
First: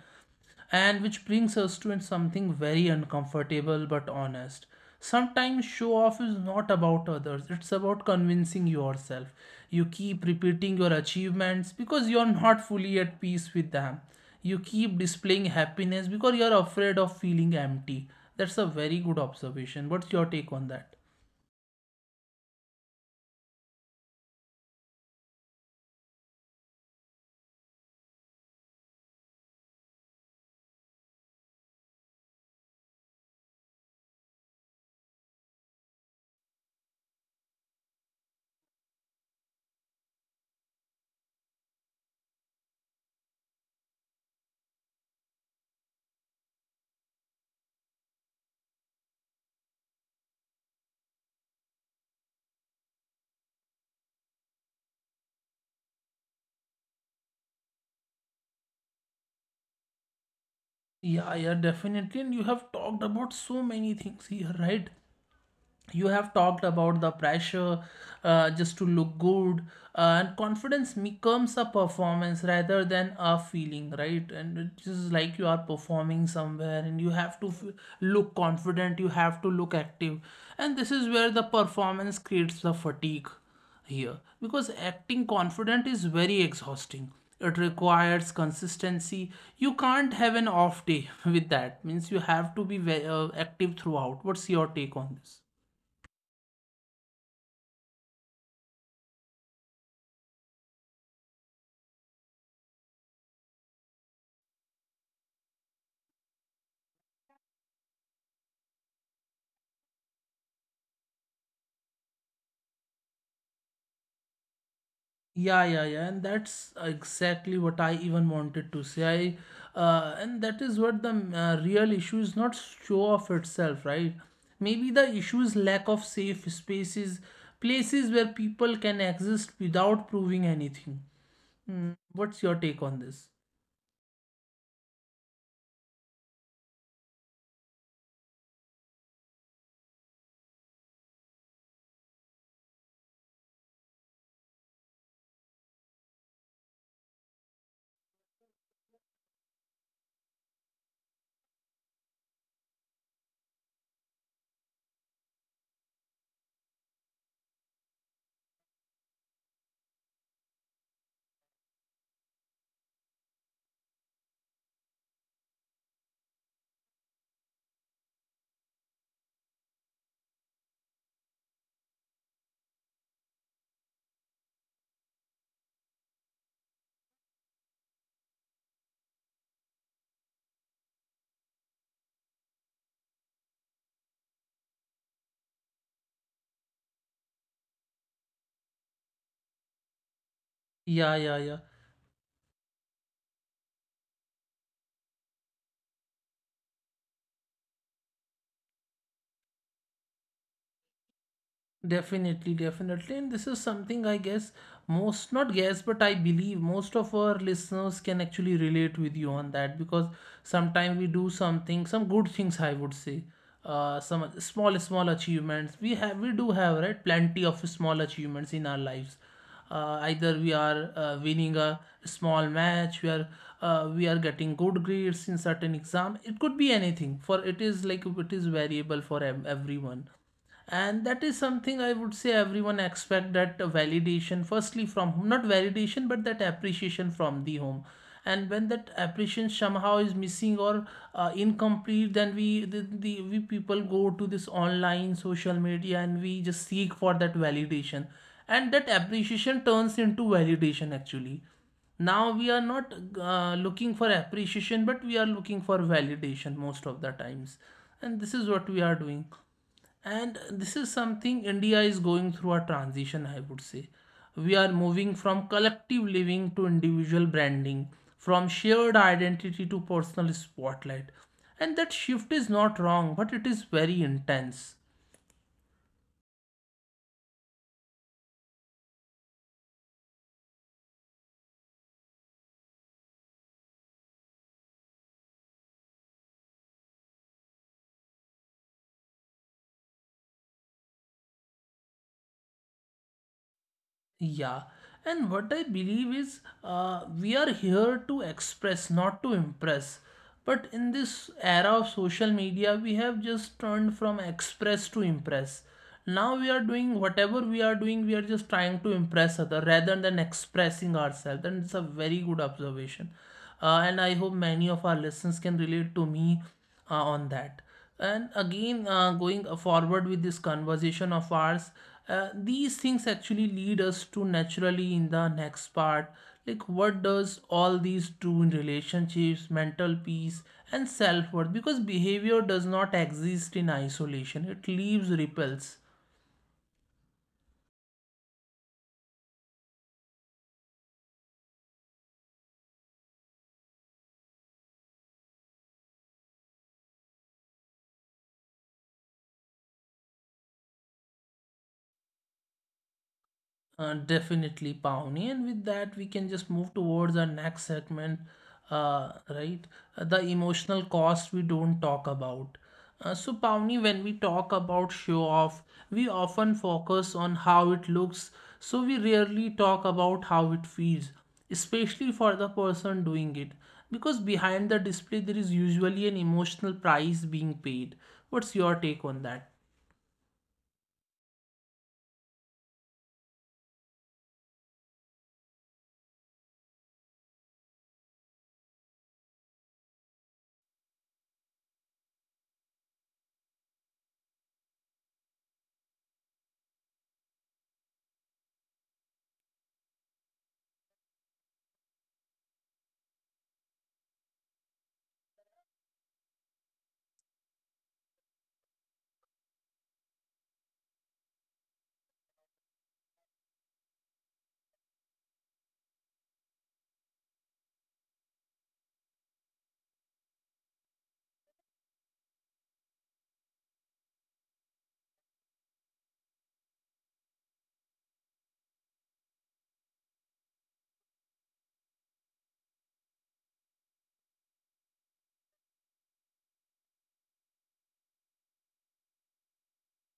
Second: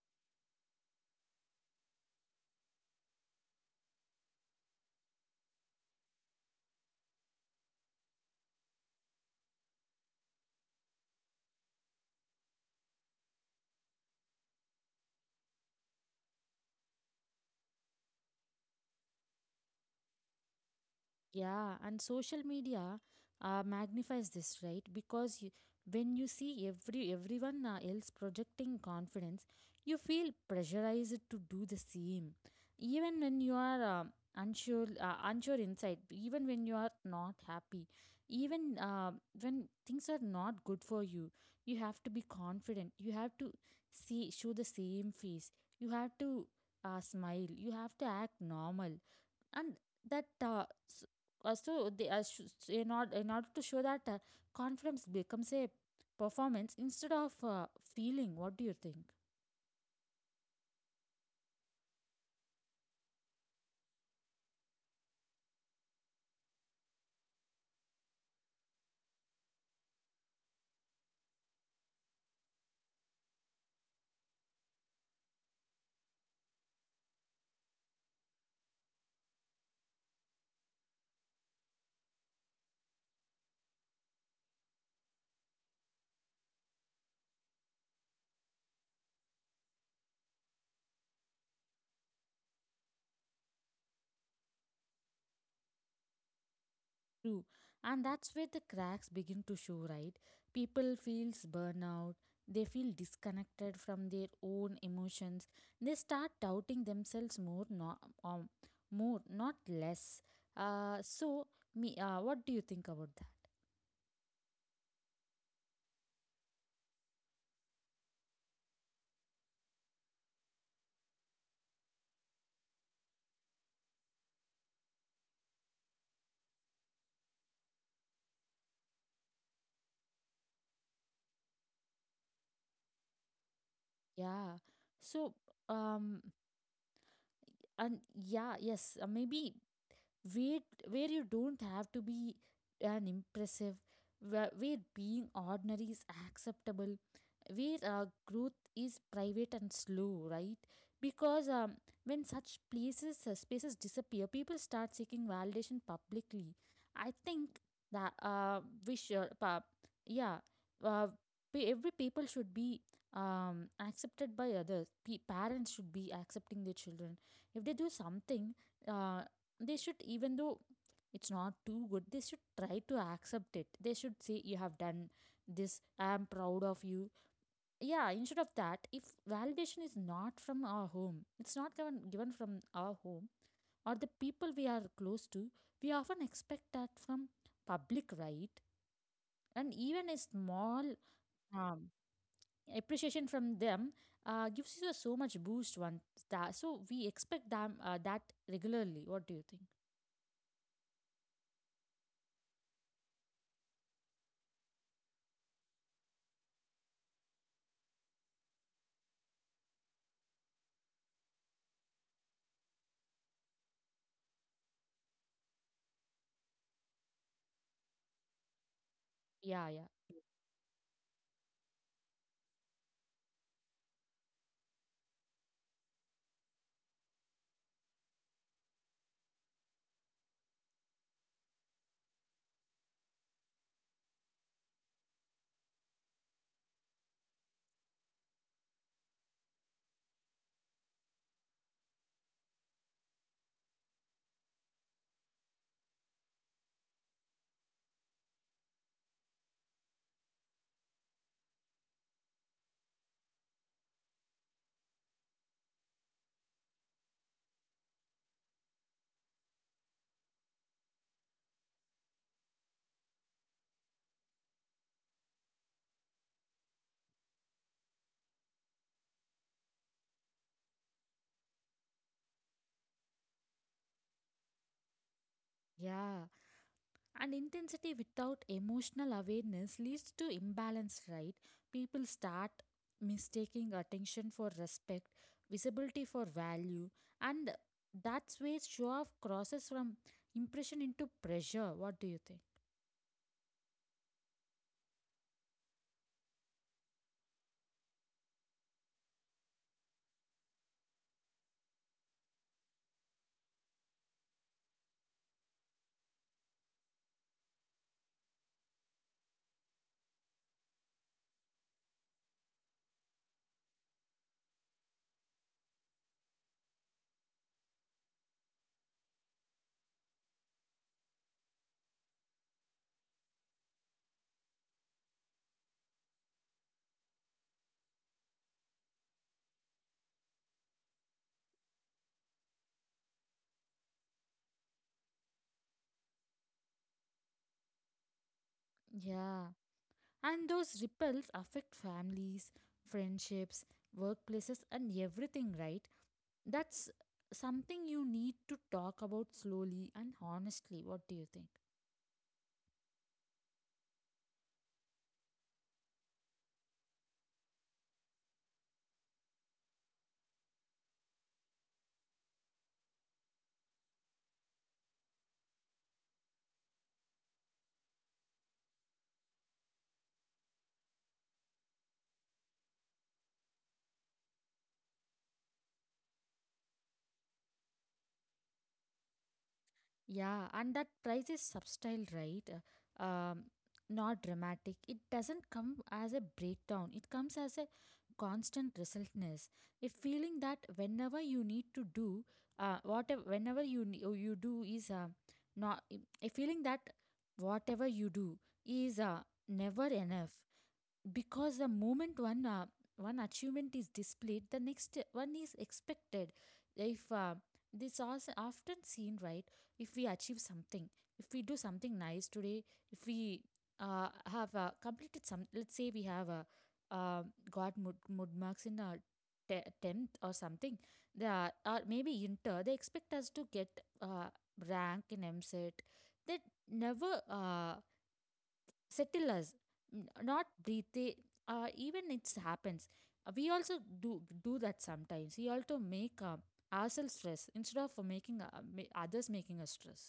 [SPEAKER 1] And which brings us to something very uncomfortable but honest. Sometimes show off is not about others, it's about convincing yourself. You keep repeating your achievements because you're not fully at peace with them. You keep displaying happiness because you're afraid of feeling empty. That's a very good observation. What's your take on that?
[SPEAKER 2] Yeah, and social media magnifies this, right? Because you, when you see everyone else projecting confidence, you feel pressurized to do the same. Even when you are unsure inside, even when you are not happy, even when things are not good for you, you have to be confident. You have to see show the same face. You have to smile. You have to act normal, and that s- so they sh- s- in order to show that confidence becomes a performance instead of feeling. What do you think?
[SPEAKER 1] Yeah, yeah, definitely. And you have talked about so many things here, right? You have talked about the pressure, just to look good, and confidence becomes a performance rather than a feeling, right? And it's just like you are performing somewhere, and you have to look confident, you have to look active. And this is where the performance creates the fatigue here, because acting confident is very exhausting. It requires consistency. You can't have an off day [laughs] with that. Means you have to be active throughout. What's your take on this?
[SPEAKER 2] True. And that's where the cracks begin to show, right? People feels burnout, they feel disconnected from their own emotions, they start doubting themselves more, um, more, not less. So me What do you think about that?
[SPEAKER 1] Yeah, yeah, yeah, and that's exactly what I even wanted to say. I And that is what the real issue is not show of itself, right? Maybe the issue is lack of safe spaces, places where people can exist without proving anything. Hmm. What's your take on this?
[SPEAKER 2] yeah so um And yeah, yes, maybe where where you don't have to be an impressive, where being ordinary is acceptable, where growth is private and slow, right? Because when such places spaces disappear, people start seeking validation publicly. I think that we should yeah uh, pe- every people should be accepted by others. Parents should be accepting their children. If they do something, uh, they should even though it's not too good, they should try to accept it. They should say, you have done this, I am proud of you. Yeah, instead of that, if validation is not from our home, it's not given from our home or the people we are close to, we often expect that from public, right? And even a small
[SPEAKER 1] Yeah, yeah, yeah.
[SPEAKER 2] um, appreciation from them gives you so much boost once, that so we expect them that regularly. What do you think?
[SPEAKER 1] Definitely, definitely. And this is something I guess most, not guess, but I believe most of our listeners can actually relate with you on that. Because sometimes we do something, some good things, I would say. Some small, small achievements we have, we do have, right? Plenty of small achievements in our lives.
[SPEAKER 2] Yeah, yeah,
[SPEAKER 1] Either we are winning a small match, we are getting good grades in certain exam. It could be anything. For it is like it is variable for everyone. And that is something I would say, everyone expect that validation firstly from home, not validation but that appreciation from the home. And when that appreciation somehow is missing or incomplete, then we the we people go to this online social media and we just seek for that validation, and that appreciation turns into validation actually. Now we are not looking for appreciation, but we are looking for validation most of the times. And this is what we are doing. And this is something India is going through, a transition, I would say. We are moving from collective living to individual branding, from shared identity to personal spotlight. And that shift is not wrong, but it is very intense.
[SPEAKER 2] yeah. And intensity without emotional awareness leads to imbalance, right? People start mistaking attention for respect, visibility for value, and that's where show off crosses from impression into pressure. What do you think?
[SPEAKER 1] Yeah, and what I believe is we are here to express, not to impress. But in this era of social media, we have just turned from express to impress. Now, we are doing whatever we are doing, we are just trying to impress other rather than expressing ourselves. And it's a very good observation. And I hope many of our listeners can relate to me on that. And again, going forward with this conversation of ours, these things actually lead us to naturally in the next part. Like, what does all these do in relationships, mental peace, and self worth? Because behavior does not exist in isolation, it leaves ripples.
[SPEAKER 2] Yeah. And those ripples affect families, friendships, workplaces, and everything, right? That's something you need to talk about slowly and honestly. What do you think?
[SPEAKER 1] Definitely, Pawnee. And with that, we can just move towards our next segment, right? The emotional cost we don't talk about. So, Pawnee, when we talk about show off, we often focus on how it looks, so we rarely talk about how it feels, especially for the person doing it. Because behind the display, there is usually an emotional price being paid. What's your take on that?
[SPEAKER 2] Yeah, and that price is subtle, right? Um, Not dramatic. It doesn't come as a breakdown. It comes as a constant restlessness, a feeling that whenever you need to do, whatever whenever you ne- oh, you do is not a feeling that whatever you do is never enough, because the moment one achievement is displayed, the next one is expected. If this is often seen, right? If we achieve something, if we do something nice today, if we have completed some, let's say we have uh, got mud marks in our 10th or something, they are, or maybe inter, they expect us to get uh, rank in mset. They never settlers, not breathe. They even it happens. We also do do that sometimes. We also make ourselves stress instead of others making us stress.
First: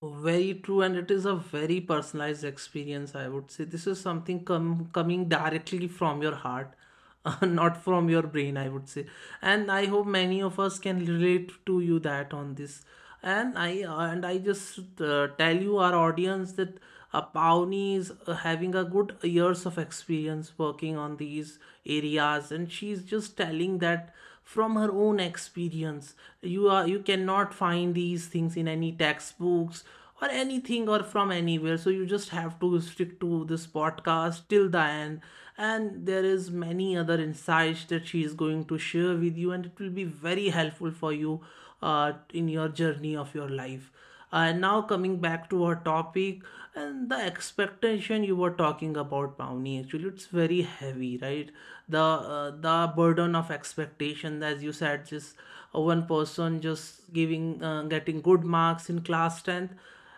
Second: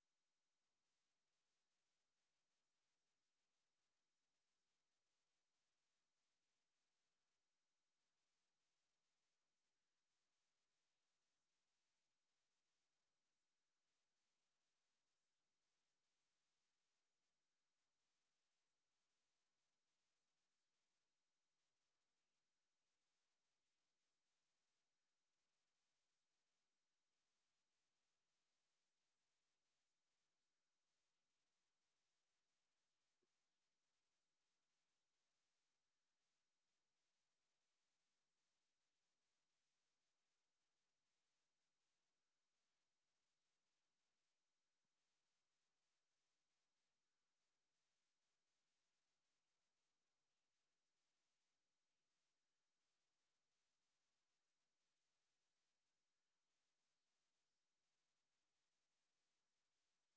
[SPEAKER 1] Very true, and it is a very personalized experience, I would say. This is something coming directly from your heart, [laughs] not from your brain, I would say. And I hope many of us can relate to you that on this. And I just tell you our audience that Pawnee is having a good years of experience working on these areas, and she's just telling that from her own experience. You cannot find these things in any textbooks or anything or from anywhere, so you just have to stick to this podcast till the end. And there is many other insights that she is going to share with you, and it will be very helpful for you in your journey of your life. And now, coming back to our topic and the expectation you were talking about, Pawnee, actually it's very heavy, right? The burden of expectation, as you said, just one person just giving getting good marks in class tenth.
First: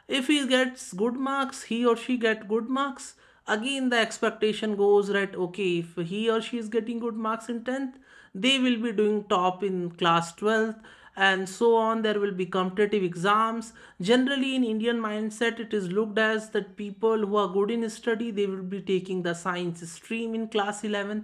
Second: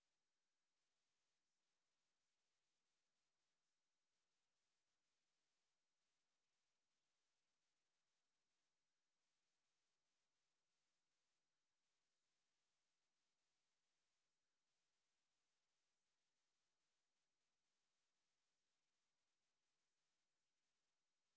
[SPEAKER 1] If he gets good marks, he or she get good marks, again the expectation goes that okay, if he or she is getting good marks in 10th, they will be doing top in class 12th, and so on there will be competitive exams. Generally in indian mindset, it is looked as that people who are good in study, they will be taking the science stream in class 11th.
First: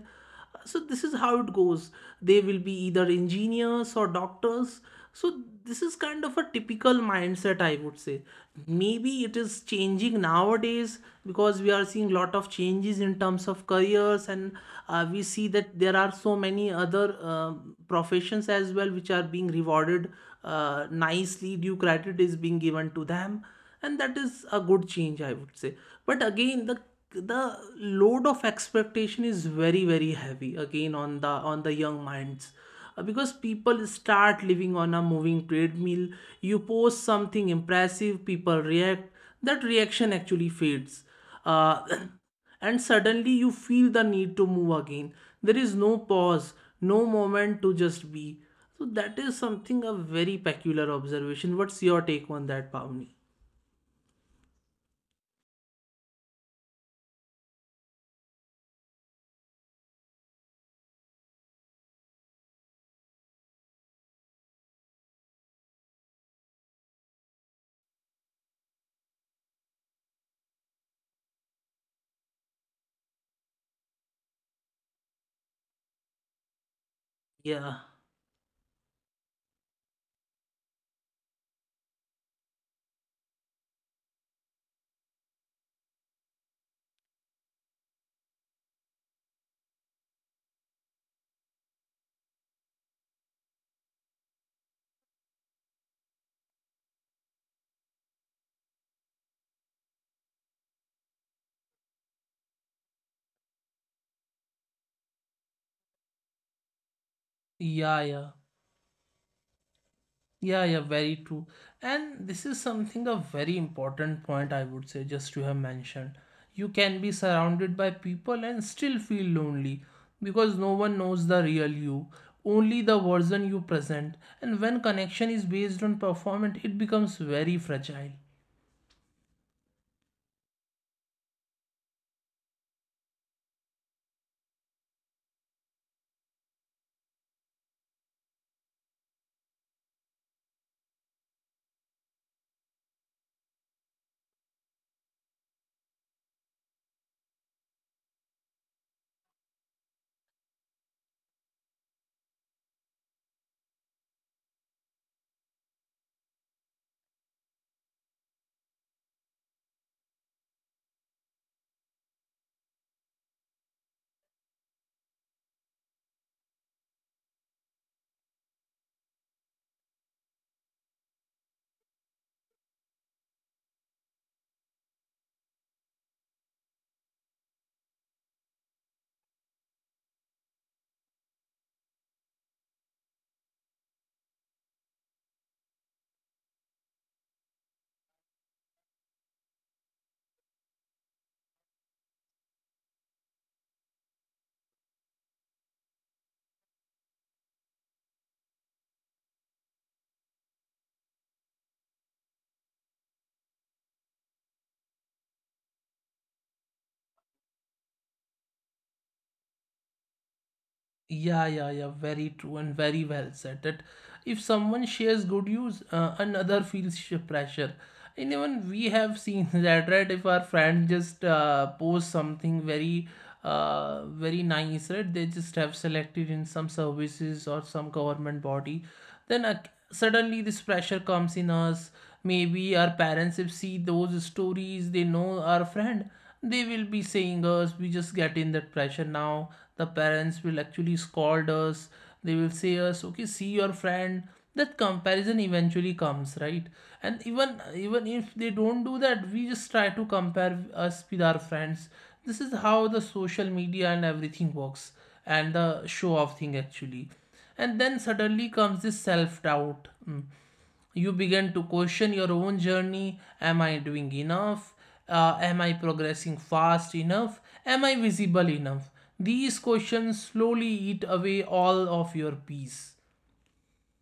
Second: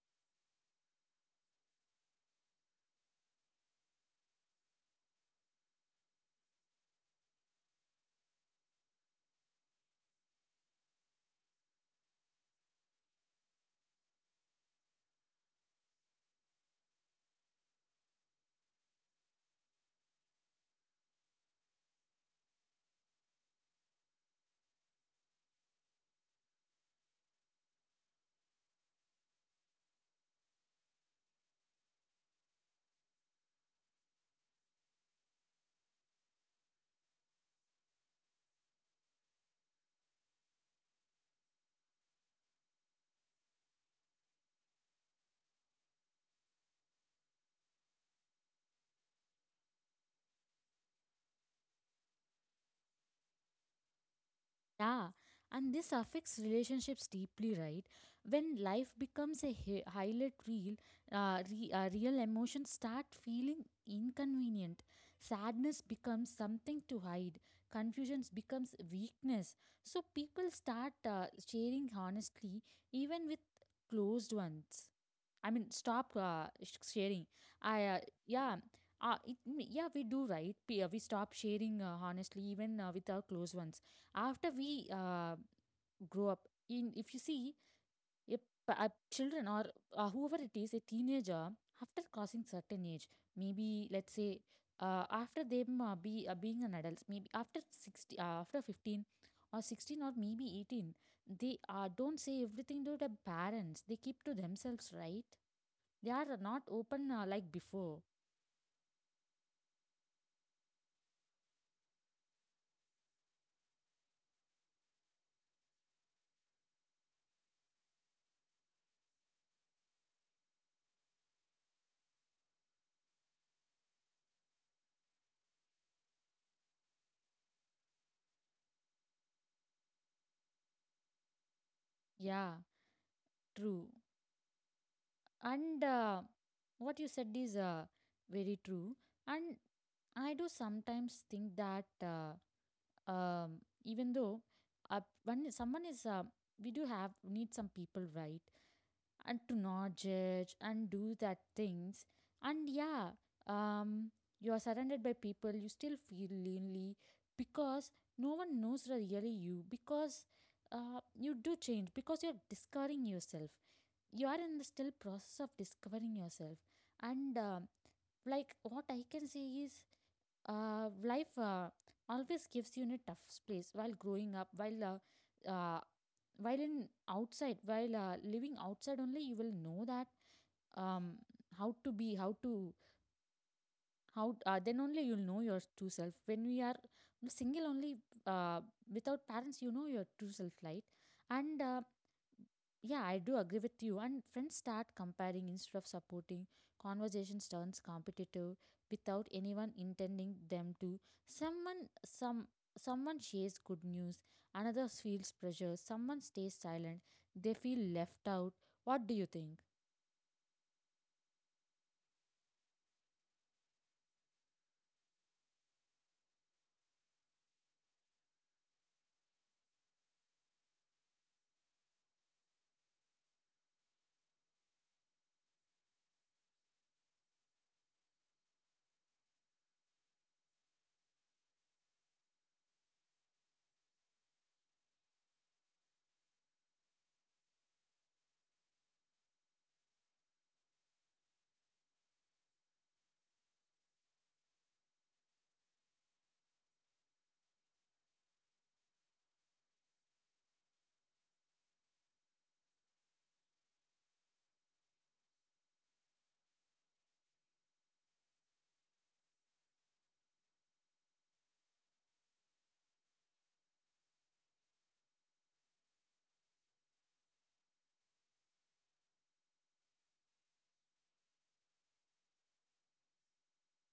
[SPEAKER 1] So this is how it goes. They will be either engineers or doctors. So this is kind of a typical mindset, I would say. Maybe it is changing nowadays, because we are seeing lot of changes in terms of careers. And we see that there are so many other um professions as well which are being rewarded nicely, due credit is being given to them. And that is a good change, I would say. But again, the load of expectation is very very heavy again on the young minds. Because people start living on a moving treadmill. You post something impressive, people react, that reaction actually fades. uh, [coughs] [clears throat] and suddenly you feel the need to move again. There is no pause, no moment to just be. So that is something, a very peculiar observation. What's your take on that, Pavni?
[SPEAKER 2] Yeah, and this affects relationships deeply, right? When life becomes a highlight reel, real emotions start feeling inconvenient. Sadness becomes something to hide. Confusion becomes weakness. So people start sharing honestly, even with closed ones. I mean, stop sharing.
[SPEAKER 1] Yeah,
[SPEAKER 2] I Yeah. Yeah, we do, right. We stop sharing honestly, even with our close ones after we grow up. In, if you see, if children or whoever, it is a teenager after crossing certain age, maybe let's say after them be being an adult, maybe after 60 after 15 or 16 or maybe 18, they don't say everything to their parents, they keep to themselves, right? They are not open like
[SPEAKER 1] yeah,
[SPEAKER 2] before.
[SPEAKER 1] yeah, yeah, very true. And this is something a very important point, I would say, just to have mentioned. You can be surrounded by people and still feel lonely because no one knows the real you, only the version you present. And when connection is based on performance, it becomes very fragile.
[SPEAKER 2] Yeah, true. And what you said is very true. And I do sometimes think that um, even though when someone is, we do have need some people, right? And to not judge and do that things. And yeah, um, you are surrounded by people, you still feel lonely because no one knows really you, because you do change because you're discovering yourself. You are in the still process of discovering yourself. And like what I can say is, life always gives you in a tough space while growing up, while uh, in outside, while living outside, only you will know that, um, how to be, how to, how then only you'll know your true self. When we are single only, uh, without parents, you know your true self, right? And yeah, I do agree with you. And friends start comparing instead of supporting. Conversations turns competitive without anyone intending them to. Someone some Someone shares good news, another feels pressure, someone stays silent, they feel left out. What do you think?
[SPEAKER 1] Yeah, very true and very well said that if someone shares good news, another feels pressure. And even we have seen [laughs] that, right? If our friend just posts something very, very nice, right? They just have selected in some services or some government body, then suddenly this pressure comes in us. Maybe our parents, if see those stories, they know our friend, they will be saying us, we just get in that pressure. Now the parents will actually scold us. They will say us, okay, see your friend. That comparison eventually comes, right? And even if they don't do that, we just try to compare us with our friends. This is how the social media and everything works, and the show off thing actually. And then suddenly comes this self doubt. Mm, you begin to question your own journey. Am I doing enough? Am I progressing fast enough? Am I visible enough? These questions slowly eat away all of your peace.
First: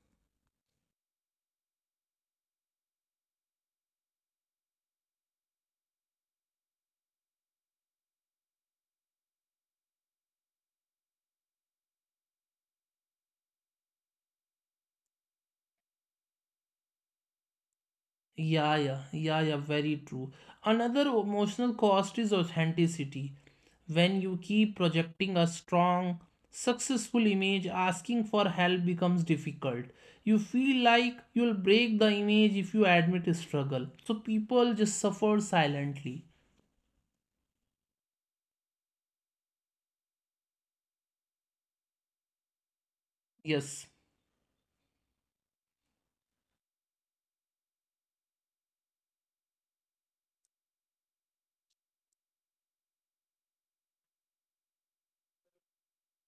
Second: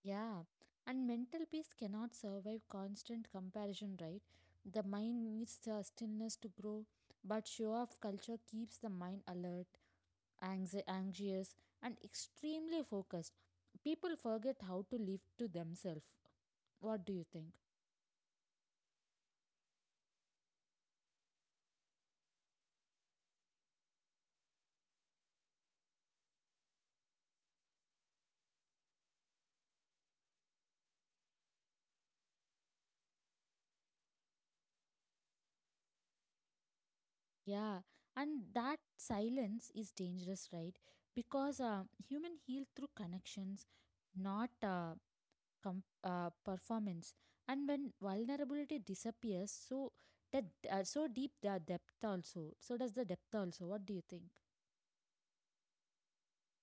[SPEAKER 2] Yeah, and mental peace cannot survive constant comparison, right? The mind needs the stillness to grow, but show off culture keeps the mind alert, anxious, and extremely focused. People forget how to live to themselves. What do you think?
[SPEAKER 1] Yeah, very true. Another emotional cost is authenticity. When you keep projecting a strong, successful image, asking for help becomes difficult. You feel like you'll break the image if you admit struggle. So people just suffer silently.
[SPEAKER 2] Yeah, and that silence is dangerous, right? Because human heal through connections,
[SPEAKER 1] Yes.
[SPEAKER 2] not performance, and when vulnerability disappears, that so does the depth also. What do you think?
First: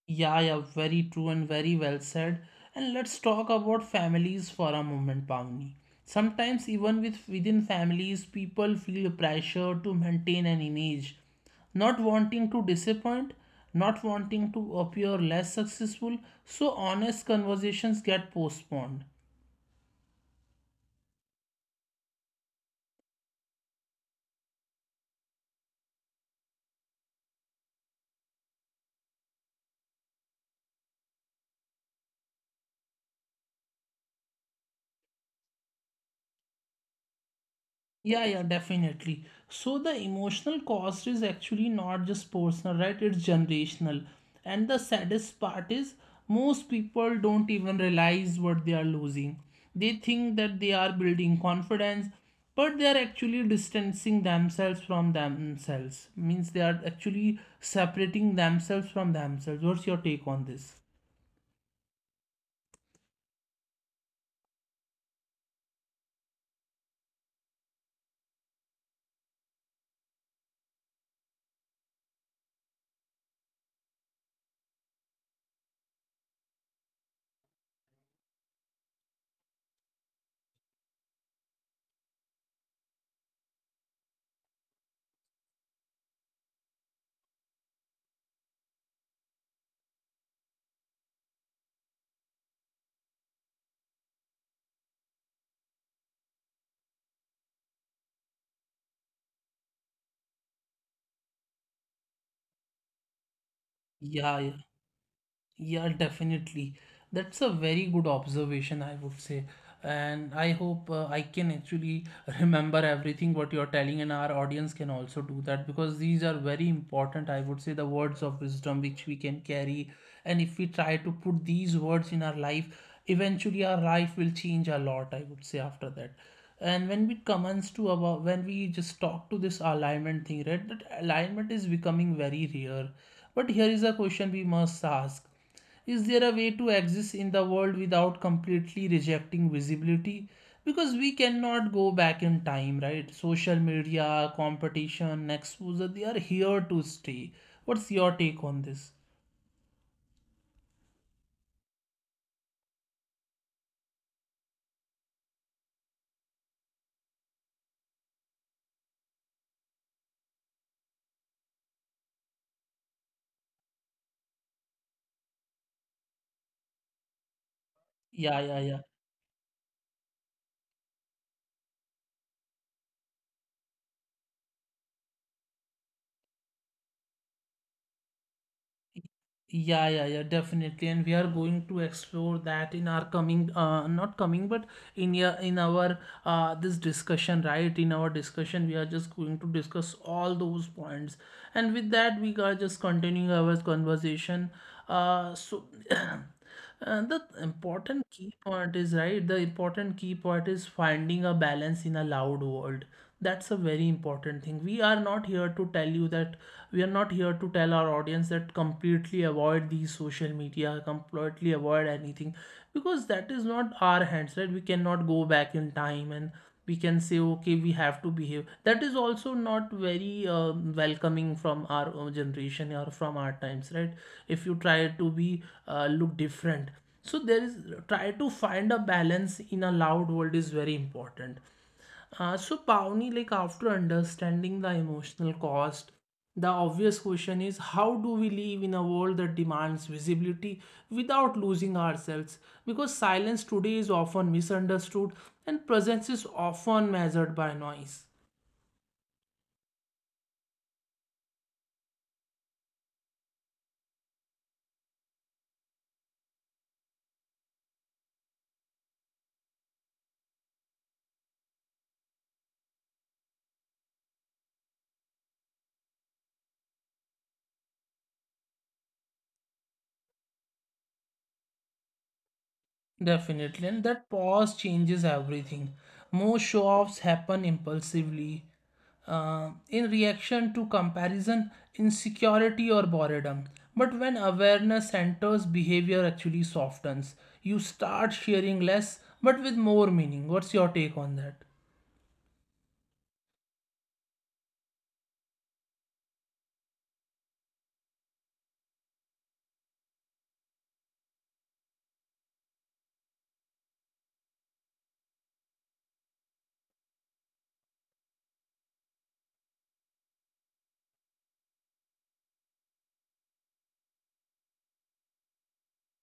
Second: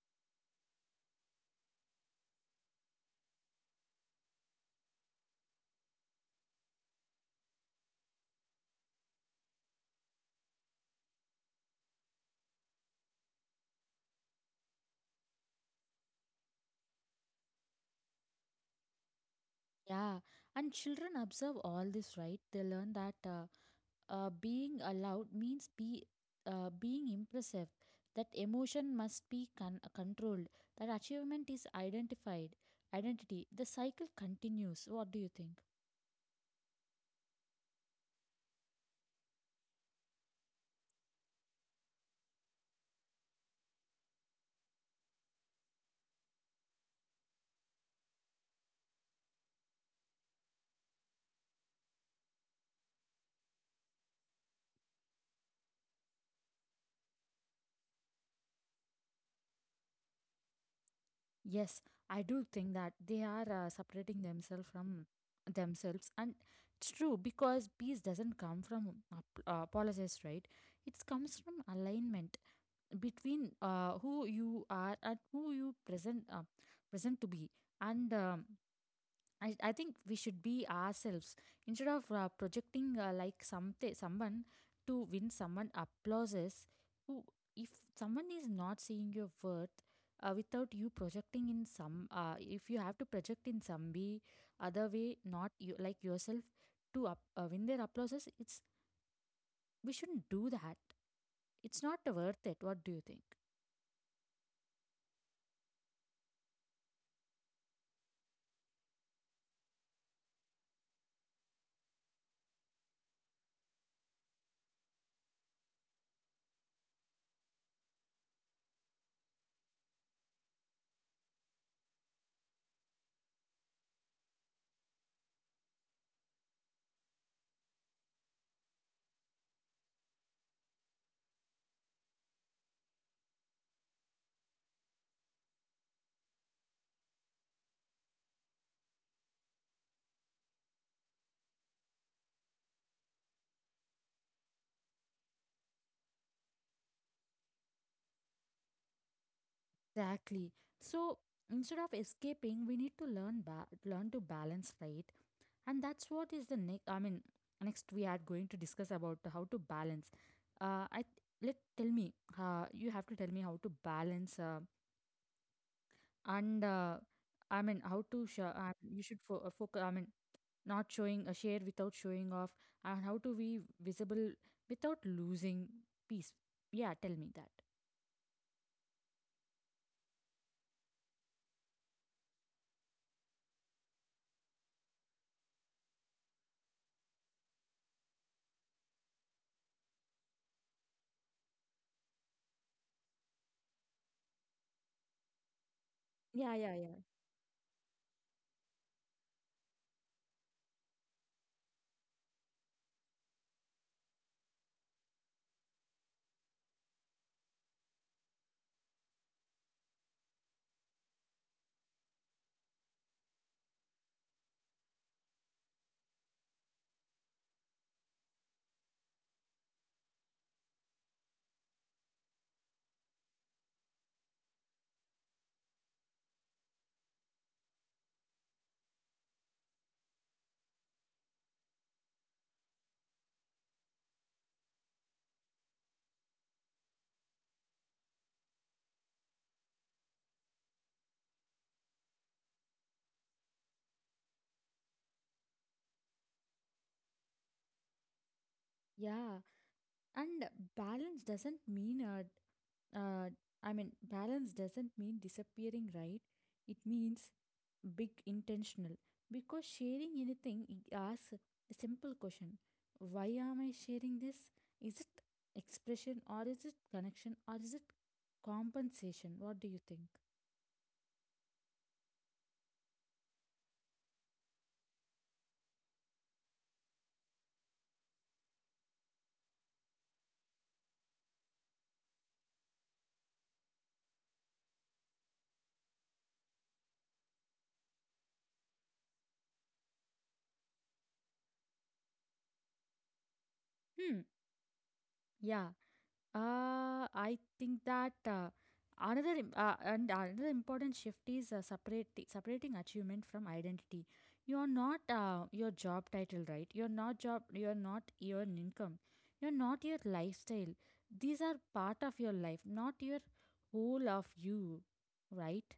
[SPEAKER 1] Yeah, very true and very well said. And let's talk about families for a moment, Pavni. Sometimes, even within families, people feel pressure to maintain an image, not wanting to disappoint, not wanting to appear less successful. So honest conversations get postponed.
[SPEAKER 2] Yeah, and children observe all this, right? They learn that being allowed means be being impressive, that emotion must be controlled, that achievement is identified identity. The cycle continues. What do you think?
[SPEAKER 1] Yeah, yeah, definitely. So the emotional cost is actually not just personal, right? It's generational. And the saddest part is most people don't even realize what they are losing. They think that they are building confidence, but they are actually distancing themselves from themselves. Means they are actually separating themselves from themselves. What's your take on this?
[SPEAKER 2] Yes, I do think that they are separating themselves from themselves, and it's true because peace doesn't come from apologies, right? It comes from alignment between who you are and who you present to be, and I think we should be ourselves instead of projecting like something someone to win someone applauses. Who, if someone is not seeing your worth without you projecting in some if you have to project in some way, other way, not you like yourself to win their applauses, it's, we shouldn't do that. It's not worth it. What do you think?
[SPEAKER 1] Yeah, yeah. Yeah, definitely. That's a very good observation, I would say. And I hope I can actually remember everything what you're telling, and our audience can also do that, because these are very important, I would say, the words of wisdom which we can carry. And if we try to put these words in our life, eventually our life will change a lot, I would say, after that. And when we commence to about when we just talk to this alignment thing, right, that alignment is becoming very rare. But here is a question we must ask: is there a way to exist in the world without completely rejecting visibility? Because we cannot go back in time, right? Social media, competition, exposure, they are here to stay. What's your take on this?
[SPEAKER 2] Exactly. So instead of escaping, we need to learn to balance, right? And that's what is the next, I mean, next we are going to discuss about how to balance. I Let, tell me, you have to tell me how to balance, and I mean how to
[SPEAKER 1] Yeah, yeah, yeah.
[SPEAKER 2] focus, I mean, not showing, a share without showing off, and how to be visible without losing peace. Yeah, tell me that.
[SPEAKER 1] Yeah, definitely. And we are going to explore that in our not coming, but in our this discussion, right? In our discussion, we are just going to discuss all those points. And with that, we are just continuing our conversation. So, [clears throat]
[SPEAKER 2] Yeah, yeah, yeah.
[SPEAKER 1] the important key point is, right? The important key point is finding a balance in a loud world. That's a very important thing. We are not here to tell you that we are not here to tell our audience that completely avoid these social media, completely avoid anything, because that is not our hands, right? We cannot go back in time and we can say okay, we have to behave. That is also not very welcoming from our generation or from our times, right? If you try to be look different, so there is, try to find a balance in a loud world is very important. So, Pawnee, like after understanding the emotional cost, the obvious question is how do we live in a world that demands visibility without losing ourselves? Because silence today is often misunderstood, and presence is often measured by noise.
[SPEAKER 2] Yeah, and balance doesn't mean uh, I mean, balance doesn't mean disappearing, right? It means big intentional because sharing anything it asks a simple question, why am I sharing this? Is it expression or is it connection or is it compensation? What do you think?
[SPEAKER 1] Definitely, and that pause changes everything. Most show offs happen impulsively, in reaction to comparison, insecurity, or boredom. But when awareness enters, behavior actually softens. You start sharing less, but with more meaning. What's your take on that?
[SPEAKER 2] Hmm, yeah. I think that and another important shift is separating achievement from identity. You are not your job title, right? You're not job. You're not your income. You're not your lifestyle. These are part of your life, not your whole of you, right?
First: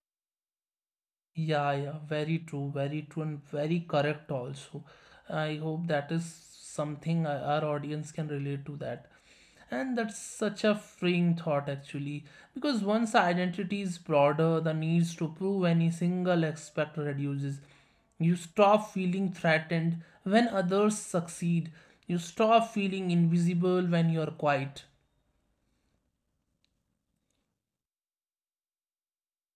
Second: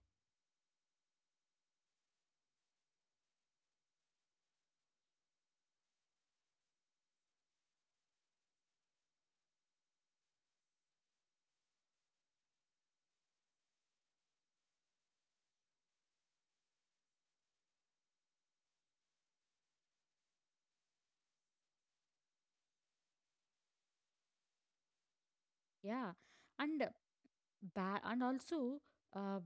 [SPEAKER 1] Yeah, very true, and very correct also. I hope that is something our audience can relate to that. And that's such a freeing thought, actually, because once identity is broader, the needs to prove any single aspect reduces. You stop feeling threatened when others succeed. You stop feeling invisible when you are quiet.
[SPEAKER 2] Yeah, and and also. Uh,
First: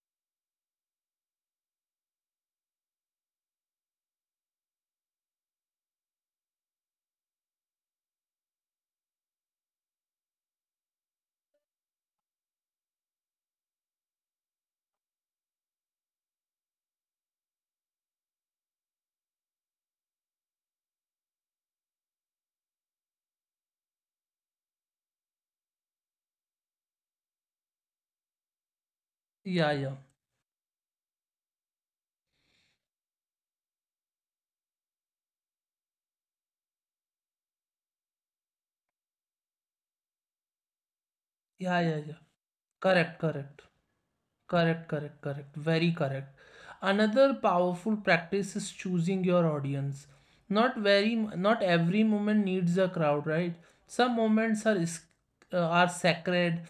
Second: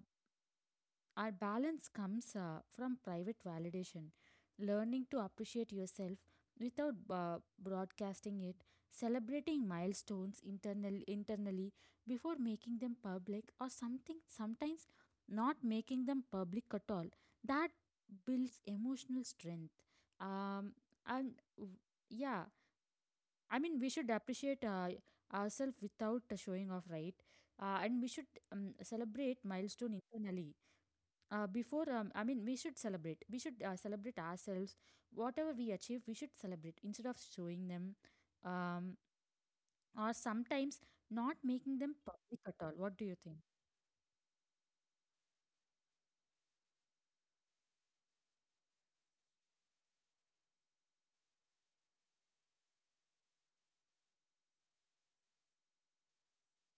[SPEAKER 2] Our balance comes from private validation, learning to appreciate yourself without broadcasting it, celebrating milestones internally before making them public, or something sometimes not making them public at all. That builds emotional strength. Um, and w- yeah, I mean, we should appreciate ourselves without showing off, right? And we should celebrate
[SPEAKER 1] Yeah,
[SPEAKER 2] milestone
[SPEAKER 1] yeah,
[SPEAKER 2] internally before we should celebrate ourselves whatever we achieve. We should celebrate instead of showing them, um, or sometimes not making
[SPEAKER 1] yeah,
[SPEAKER 2] them
[SPEAKER 1] yeah, yeah.
[SPEAKER 2] public at all. What do you
[SPEAKER 1] Correct,
[SPEAKER 2] think?
[SPEAKER 1] correct. Correct. Very correct. Another powerful practice is choosing your audience. Not every moment needs a crowd, right? Some moments are sacred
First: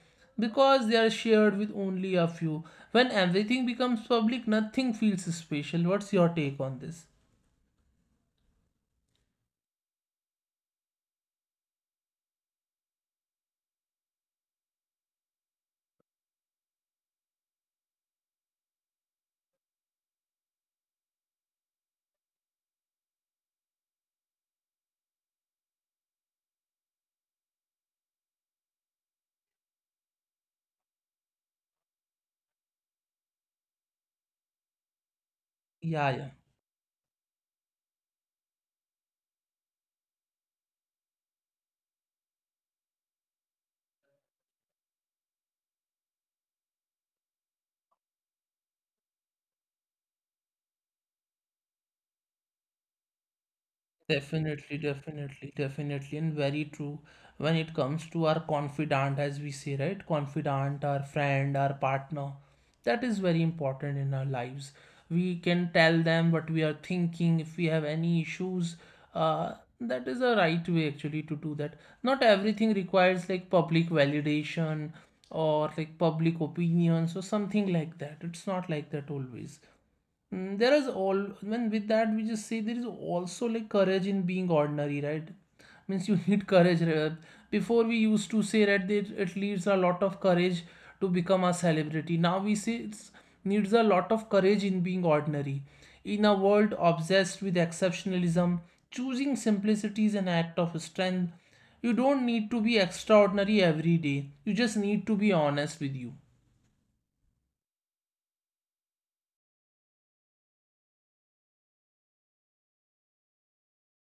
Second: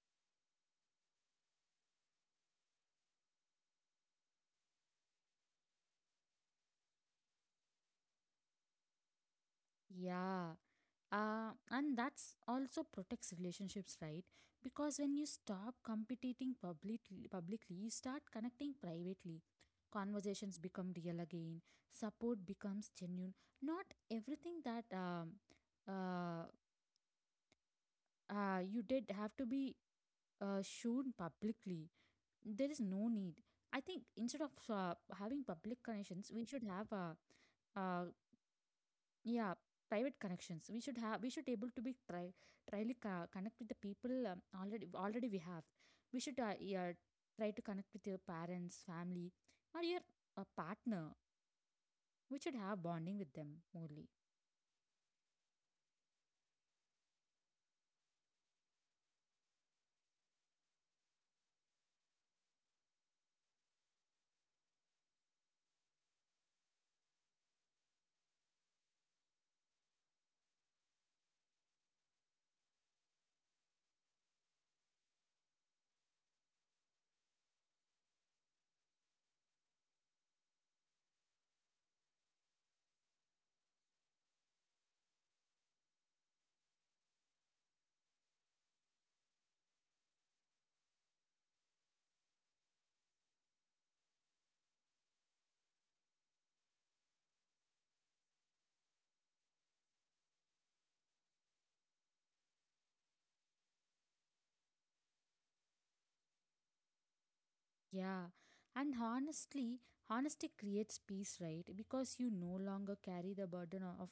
[SPEAKER 1] because they are shared with only a few. When everything becomes public, nothing feels special. What's your take on this?
[SPEAKER 2] Yeah, and that's also protects relationships, right? Because when you stop competing publicly you start connecting privately. Conversations become real again, support becomes genuine. Not everything that uh, you did have to be shown publicly. There is no need. I think instead of having public connections, we
[SPEAKER 1] Yeah,
[SPEAKER 2] should
[SPEAKER 1] yeah.
[SPEAKER 2] have uh, yeah, private connections. We should have, we should able to be try tryly co- connect with the people already we have. We should yeah, try to connect with your parents, family, or your partner. We should have bonding with them more.
[SPEAKER 1] Definitely, definitely, definitely, and very true. When it comes to our confidant, as we say, right? Confidant, our friend, our partner, that is very important in our lives. We can tell them what we are thinking, if we have any issues. Uh, that is a right way actually to do that. Not everything requires like public validation or like public opinions or something like that. It's not like that always. Mm, there is all when with that we just say there is also like courage in being ordinary, right? Means you [laughs] need courage. Before we used to say that it needs a lot of courage to become a celebrity. Now we say it needs a lot of courage in being ordinary. In a world obsessed with exceptionalism, choosing simplicity is an act of strength. You don't need to be extraordinary every day. You just need to be honest with you.
[SPEAKER 2] Yeah, and honestly, honesty creates peace, right? Because you no longer carry the burden o- of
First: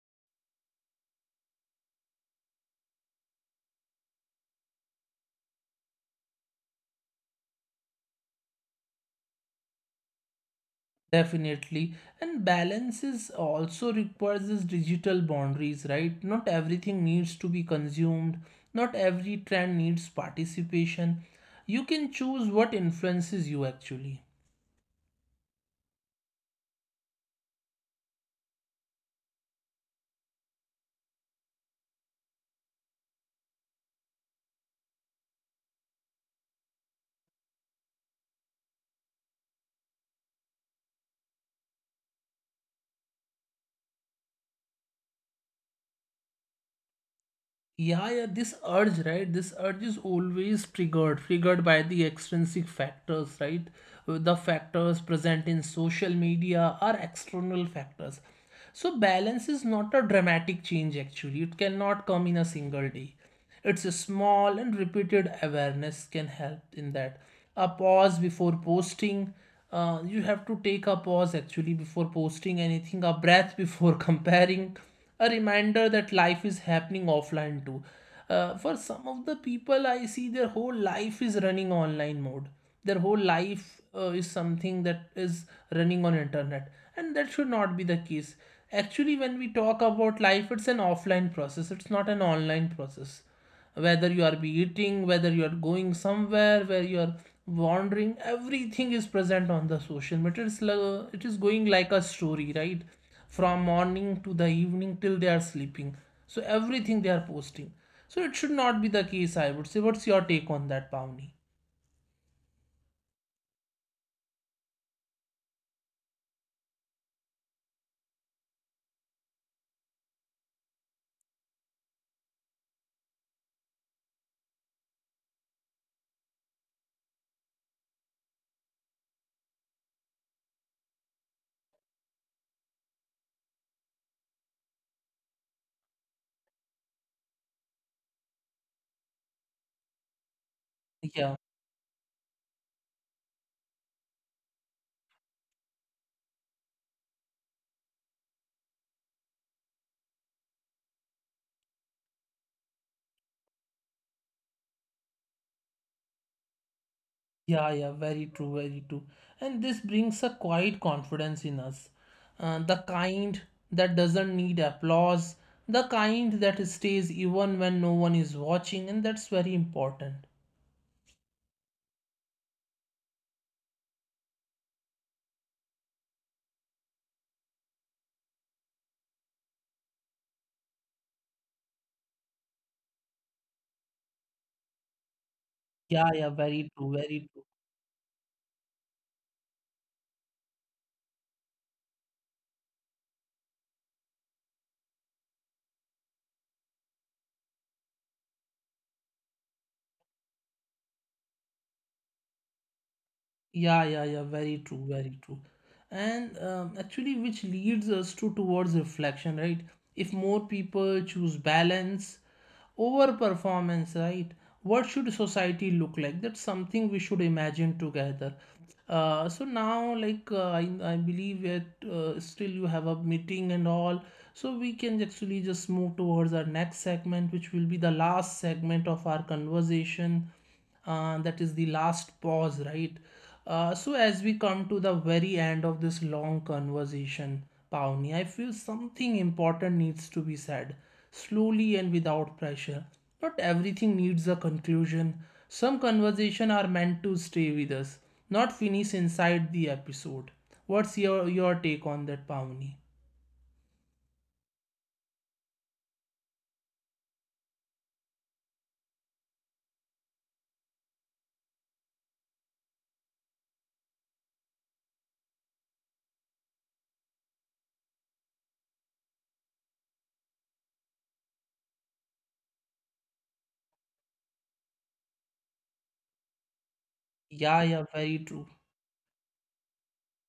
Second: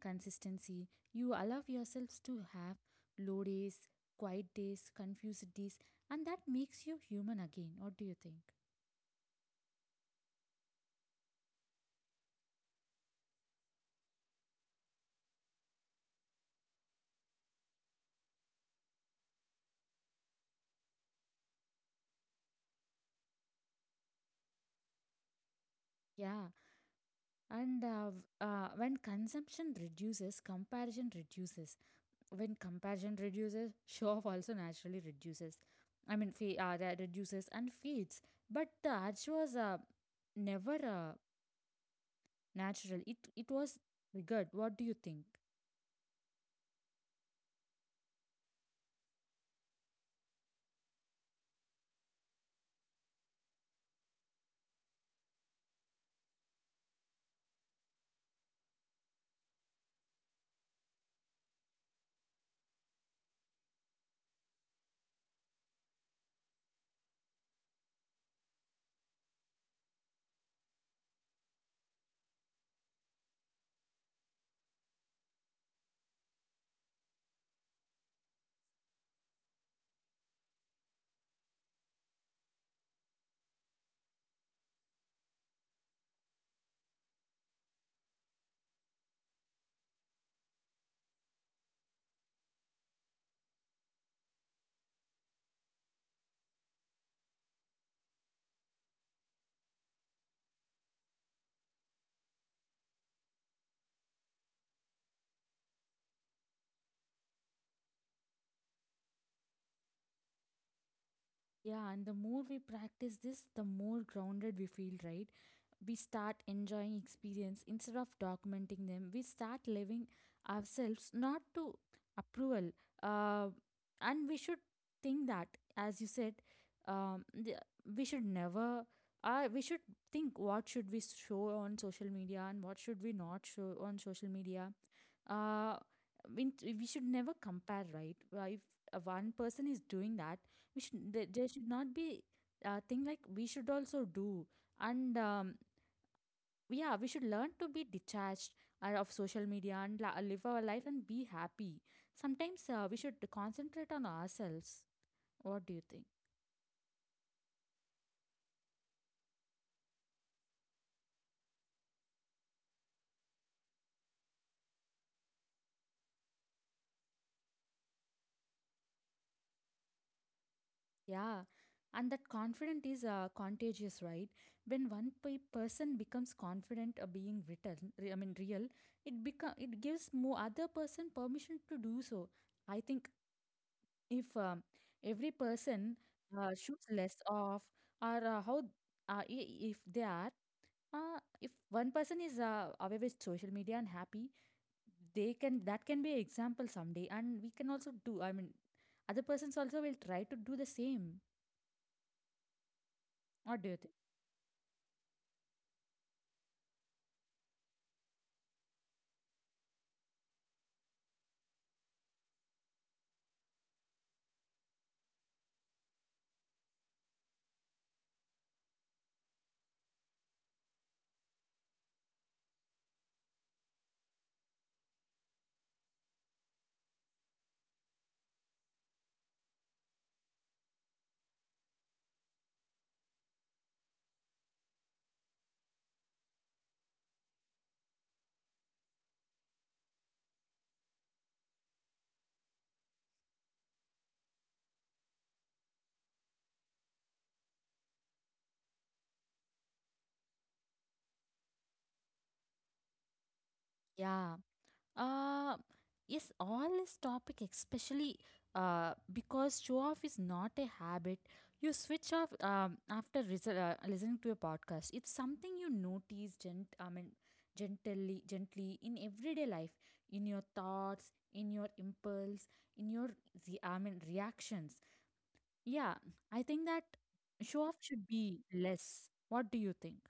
[SPEAKER 2] consistency. You allow yourselves to have low days, quiet days, confused days, and that makes you human again. What do you think?
[SPEAKER 1] Definitely. And balance is also requires this digital boundaries, right? Not everything needs to be consumed. Not every trend needs participation. You can choose what influences you actually.
[SPEAKER 2] Yeah, and when consumption reduces, comparison reduces. When comparison reduces, [laughs] show off also naturally reduces. I mean, that reduces and fades. But the urge was never. Natural. It was weird. What do you think?
[SPEAKER 1] Yeah, yeah, this urge, right? This urge is always triggered, triggered by the extrinsic factors, right? The factors present in social media are external factors. So balance is not a dramatic change actually. It cannot come in a single day. It's a small and repeated awareness can help in that. A pause before posting. You have to take a pause actually before posting anything, a breath before [laughs] comparing, a reminder that life is happening offline too. For some of the people, I see their whole life is running online mode. Their whole life is something that is running on internet, and that should not be the case. Actually, when we talk about life, it's an offline process. It's not an online process. Whether you are be eating, whether you are going somewhere, where you are wandering, everything is present on the social media. It is going like a story, right? From morning to the evening till they are sleeping. So everything they are posting. So it should not be the case, I would say. What's your take on that, Pavni?
[SPEAKER 2] Yeah, and the more we practice this, the more grounded we feel, right? We start enjoying experience instead of documenting them. We start living ourselves not to approval. Uh, and we should think that, as you said, um, the, we should never. We should think what should we show on social media and what should we not show on social media. Uh, we should never compare, right? If one person is doing that, we there should not be a thing like we should also do. And yeah, we should learn to be detached of social media and la- live our life and be happy. Sometimes we should concentrate on ourselves. What do you think?
[SPEAKER 1] Yeah, yeah, very true, very true. And this brings a quiet confidence in us. The kind that doesn't need applause, the kind that stays even when no one is watching, and that's very important.
[SPEAKER 2] Yeah, and that confidence is contagious, right? When one pe- person becomes confident of being written re- I mean real, it become it gives more other person permission to do so. I think if every person
[SPEAKER 1] Yeah, yeah, very true,
[SPEAKER 2] shoots less
[SPEAKER 1] very true.
[SPEAKER 2] off, or if they are if one person is away with social media and happy, they can that can be an example someday, and we can also do, I mean other persons also will try to do the same. What do
[SPEAKER 1] Yeah,
[SPEAKER 2] you think?
[SPEAKER 1] yeah, yeah, very true, very true. And actually, which leads us to towards reflection, right? If more people choose balance, overperformance, right, what should society look like? That's something we should imagine together. So now I believe that still you have a meeting and all, so we can actually just move towards our next segment, which will be the last segment of our conversation. That is the last pause, right? So as we come to the very end of this long conversation, Pauni, I feel something important needs to be said, slowly and without pressure. Not everything needs a conclusion. Some conversations are meant to stay with us, not finish inside the episode. What's your take on that, Pauni?
[SPEAKER 2] Yeah. Uh, yes, all this topic, especially because show off is not a habit. You switch off after ris- listening to a podcast. It's something you notice gent- I mean, gently, gently in everyday life, in your thoughts, in your impulse, in your re- I mean, reactions. Yeah, I think that
[SPEAKER 1] Yeah, yeah,
[SPEAKER 2] show off
[SPEAKER 1] very
[SPEAKER 2] should be
[SPEAKER 1] true.
[SPEAKER 2] less. What do you think?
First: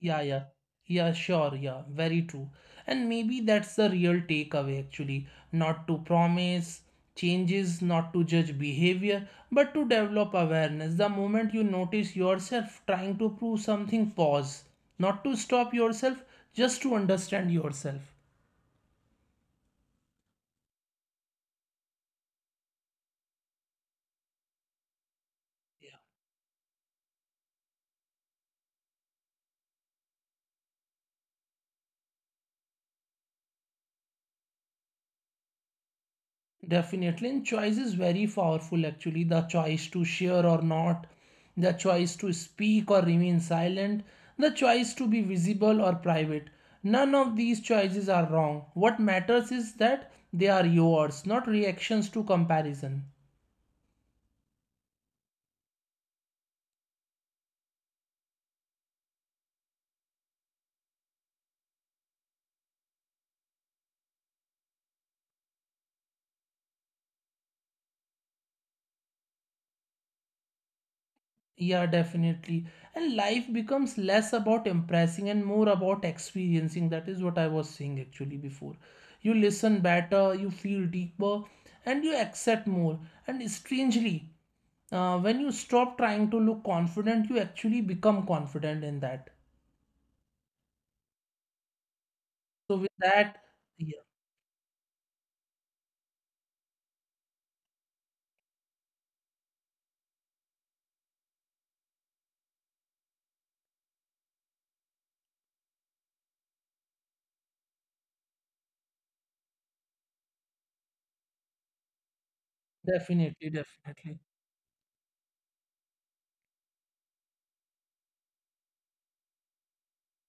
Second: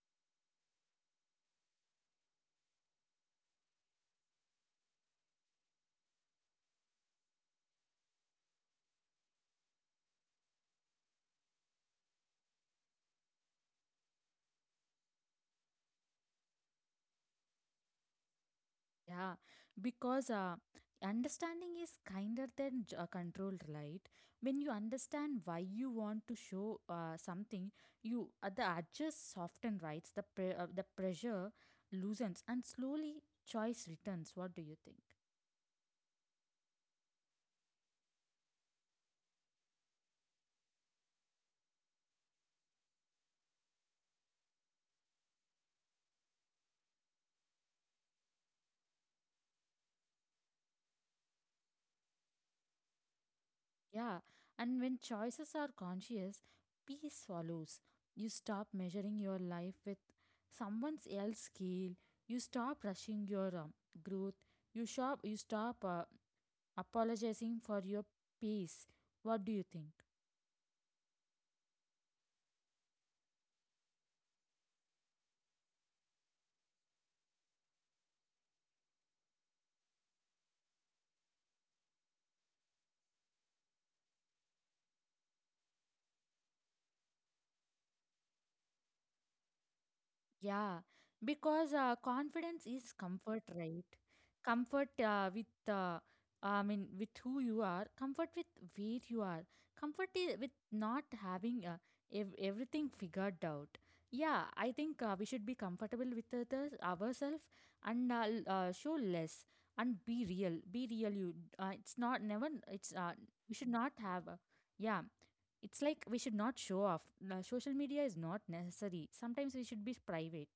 [SPEAKER 1] Yeah, yeah. Yeah, sure. Yeah, very true. And maybe that's the real takeaway actually. Not to promise changes, not to judge behavior, but to develop awareness. The moment you notice yourself trying to prove something, pause. Not to stop yourself, just to understand yourself.
[SPEAKER 2] Yeah, because understanding is kinder than j- control, right? When you understand why you want to show something, you the edges soften, right? The pre- the pressure loosens, and slowly choice returns. What do you think?
[SPEAKER 1] Definitely, and choice is very powerful actually. The choice to share or not, the choice to speak or remain silent, the choice to be visible or private. None of these choices are wrong. What matters is that they are yours, not reactions to comparison.
[SPEAKER 2] Yeah, and when choices are conscious, peace follows. You stop measuring your life with someone else's scale. You stop rushing your growth. You stop. You stop. Apologizing for your peace. What do you think?
[SPEAKER 1] Yeah, definitely. And life becomes less about impressing and more about experiencing. That is what I was saying actually before. You listen better, you feel deeper, and you accept more. And strangely, when you stop trying to look confident, you actually become confident in that.
[SPEAKER 2] Yeah, because confidence
[SPEAKER 1] So with
[SPEAKER 2] is
[SPEAKER 1] that,
[SPEAKER 2] comfort, right?
[SPEAKER 1] yeah,
[SPEAKER 2] Comfort I mean, with who you are, comfort with where you are, comfort I- with not having everything figured out. Yeah, I think we should be comfortable with others, ourselves, and show less and be real. Be real. You, it's not never. It's we should
[SPEAKER 1] definitely,
[SPEAKER 2] not have.
[SPEAKER 1] definitely.
[SPEAKER 2] Yeah, it's like we should not show off. Social media is not necessary. Sometimes we should be private.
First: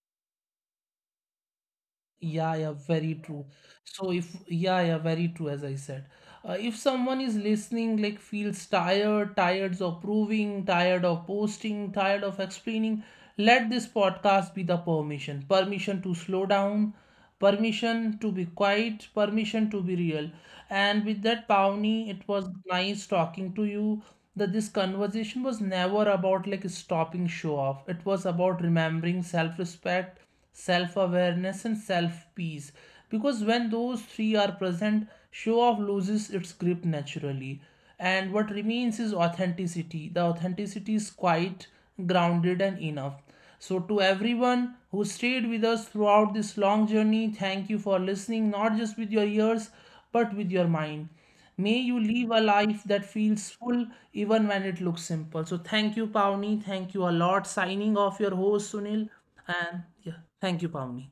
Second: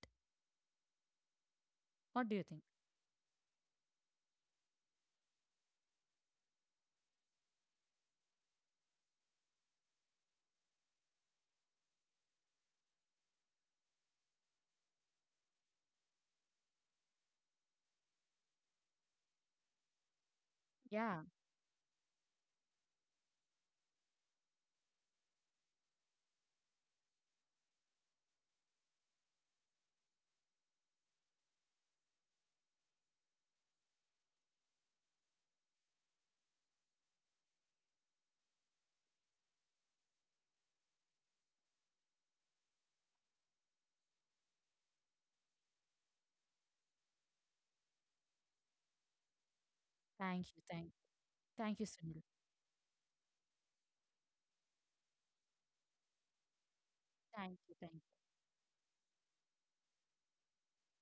[SPEAKER 2] What do you
[SPEAKER 1] Yeah,
[SPEAKER 2] think?
[SPEAKER 1] yeah, very true. So if yeah, yeah, very true as I said. If someone is listening, like feels tired, tired of proving, tired of posting, tired of explaining, let this podcast be the permission. Permission to slow down, permission to be quiet, permission to be real. And with
[SPEAKER 2] Yeah.
[SPEAKER 1] that, Pawnee, it was nice talking to you. That this conversation was never about like stopping show off. It was about remembering self-respect, self awareness, and self peace. Because when those three are present, show off loses its grip naturally. And what remains is authenticity. The authenticity is quite grounded and enough. So, to everyone who stayed with us throughout this long journey, thank you for listening not just with your ears but with
[SPEAKER 2] Thank
[SPEAKER 1] your
[SPEAKER 2] you. Thank.
[SPEAKER 1] mind. May
[SPEAKER 2] Thank you,
[SPEAKER 1] you live
[SPEAKER 2] Sunil.
[SPEAKER 1] a life that feels full even when it looks simple. So, thank you, Pawnee. Thank you a lot.
[SPEAKER 2] Thank you.
[SPEAKER 1] Signing
[SPEAKER 2] Thank you.
[SPEAKER 1] off, your host Sunil. And yeah. Thank you, Pavni.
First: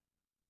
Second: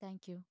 [SPEAKER 2] Thank you.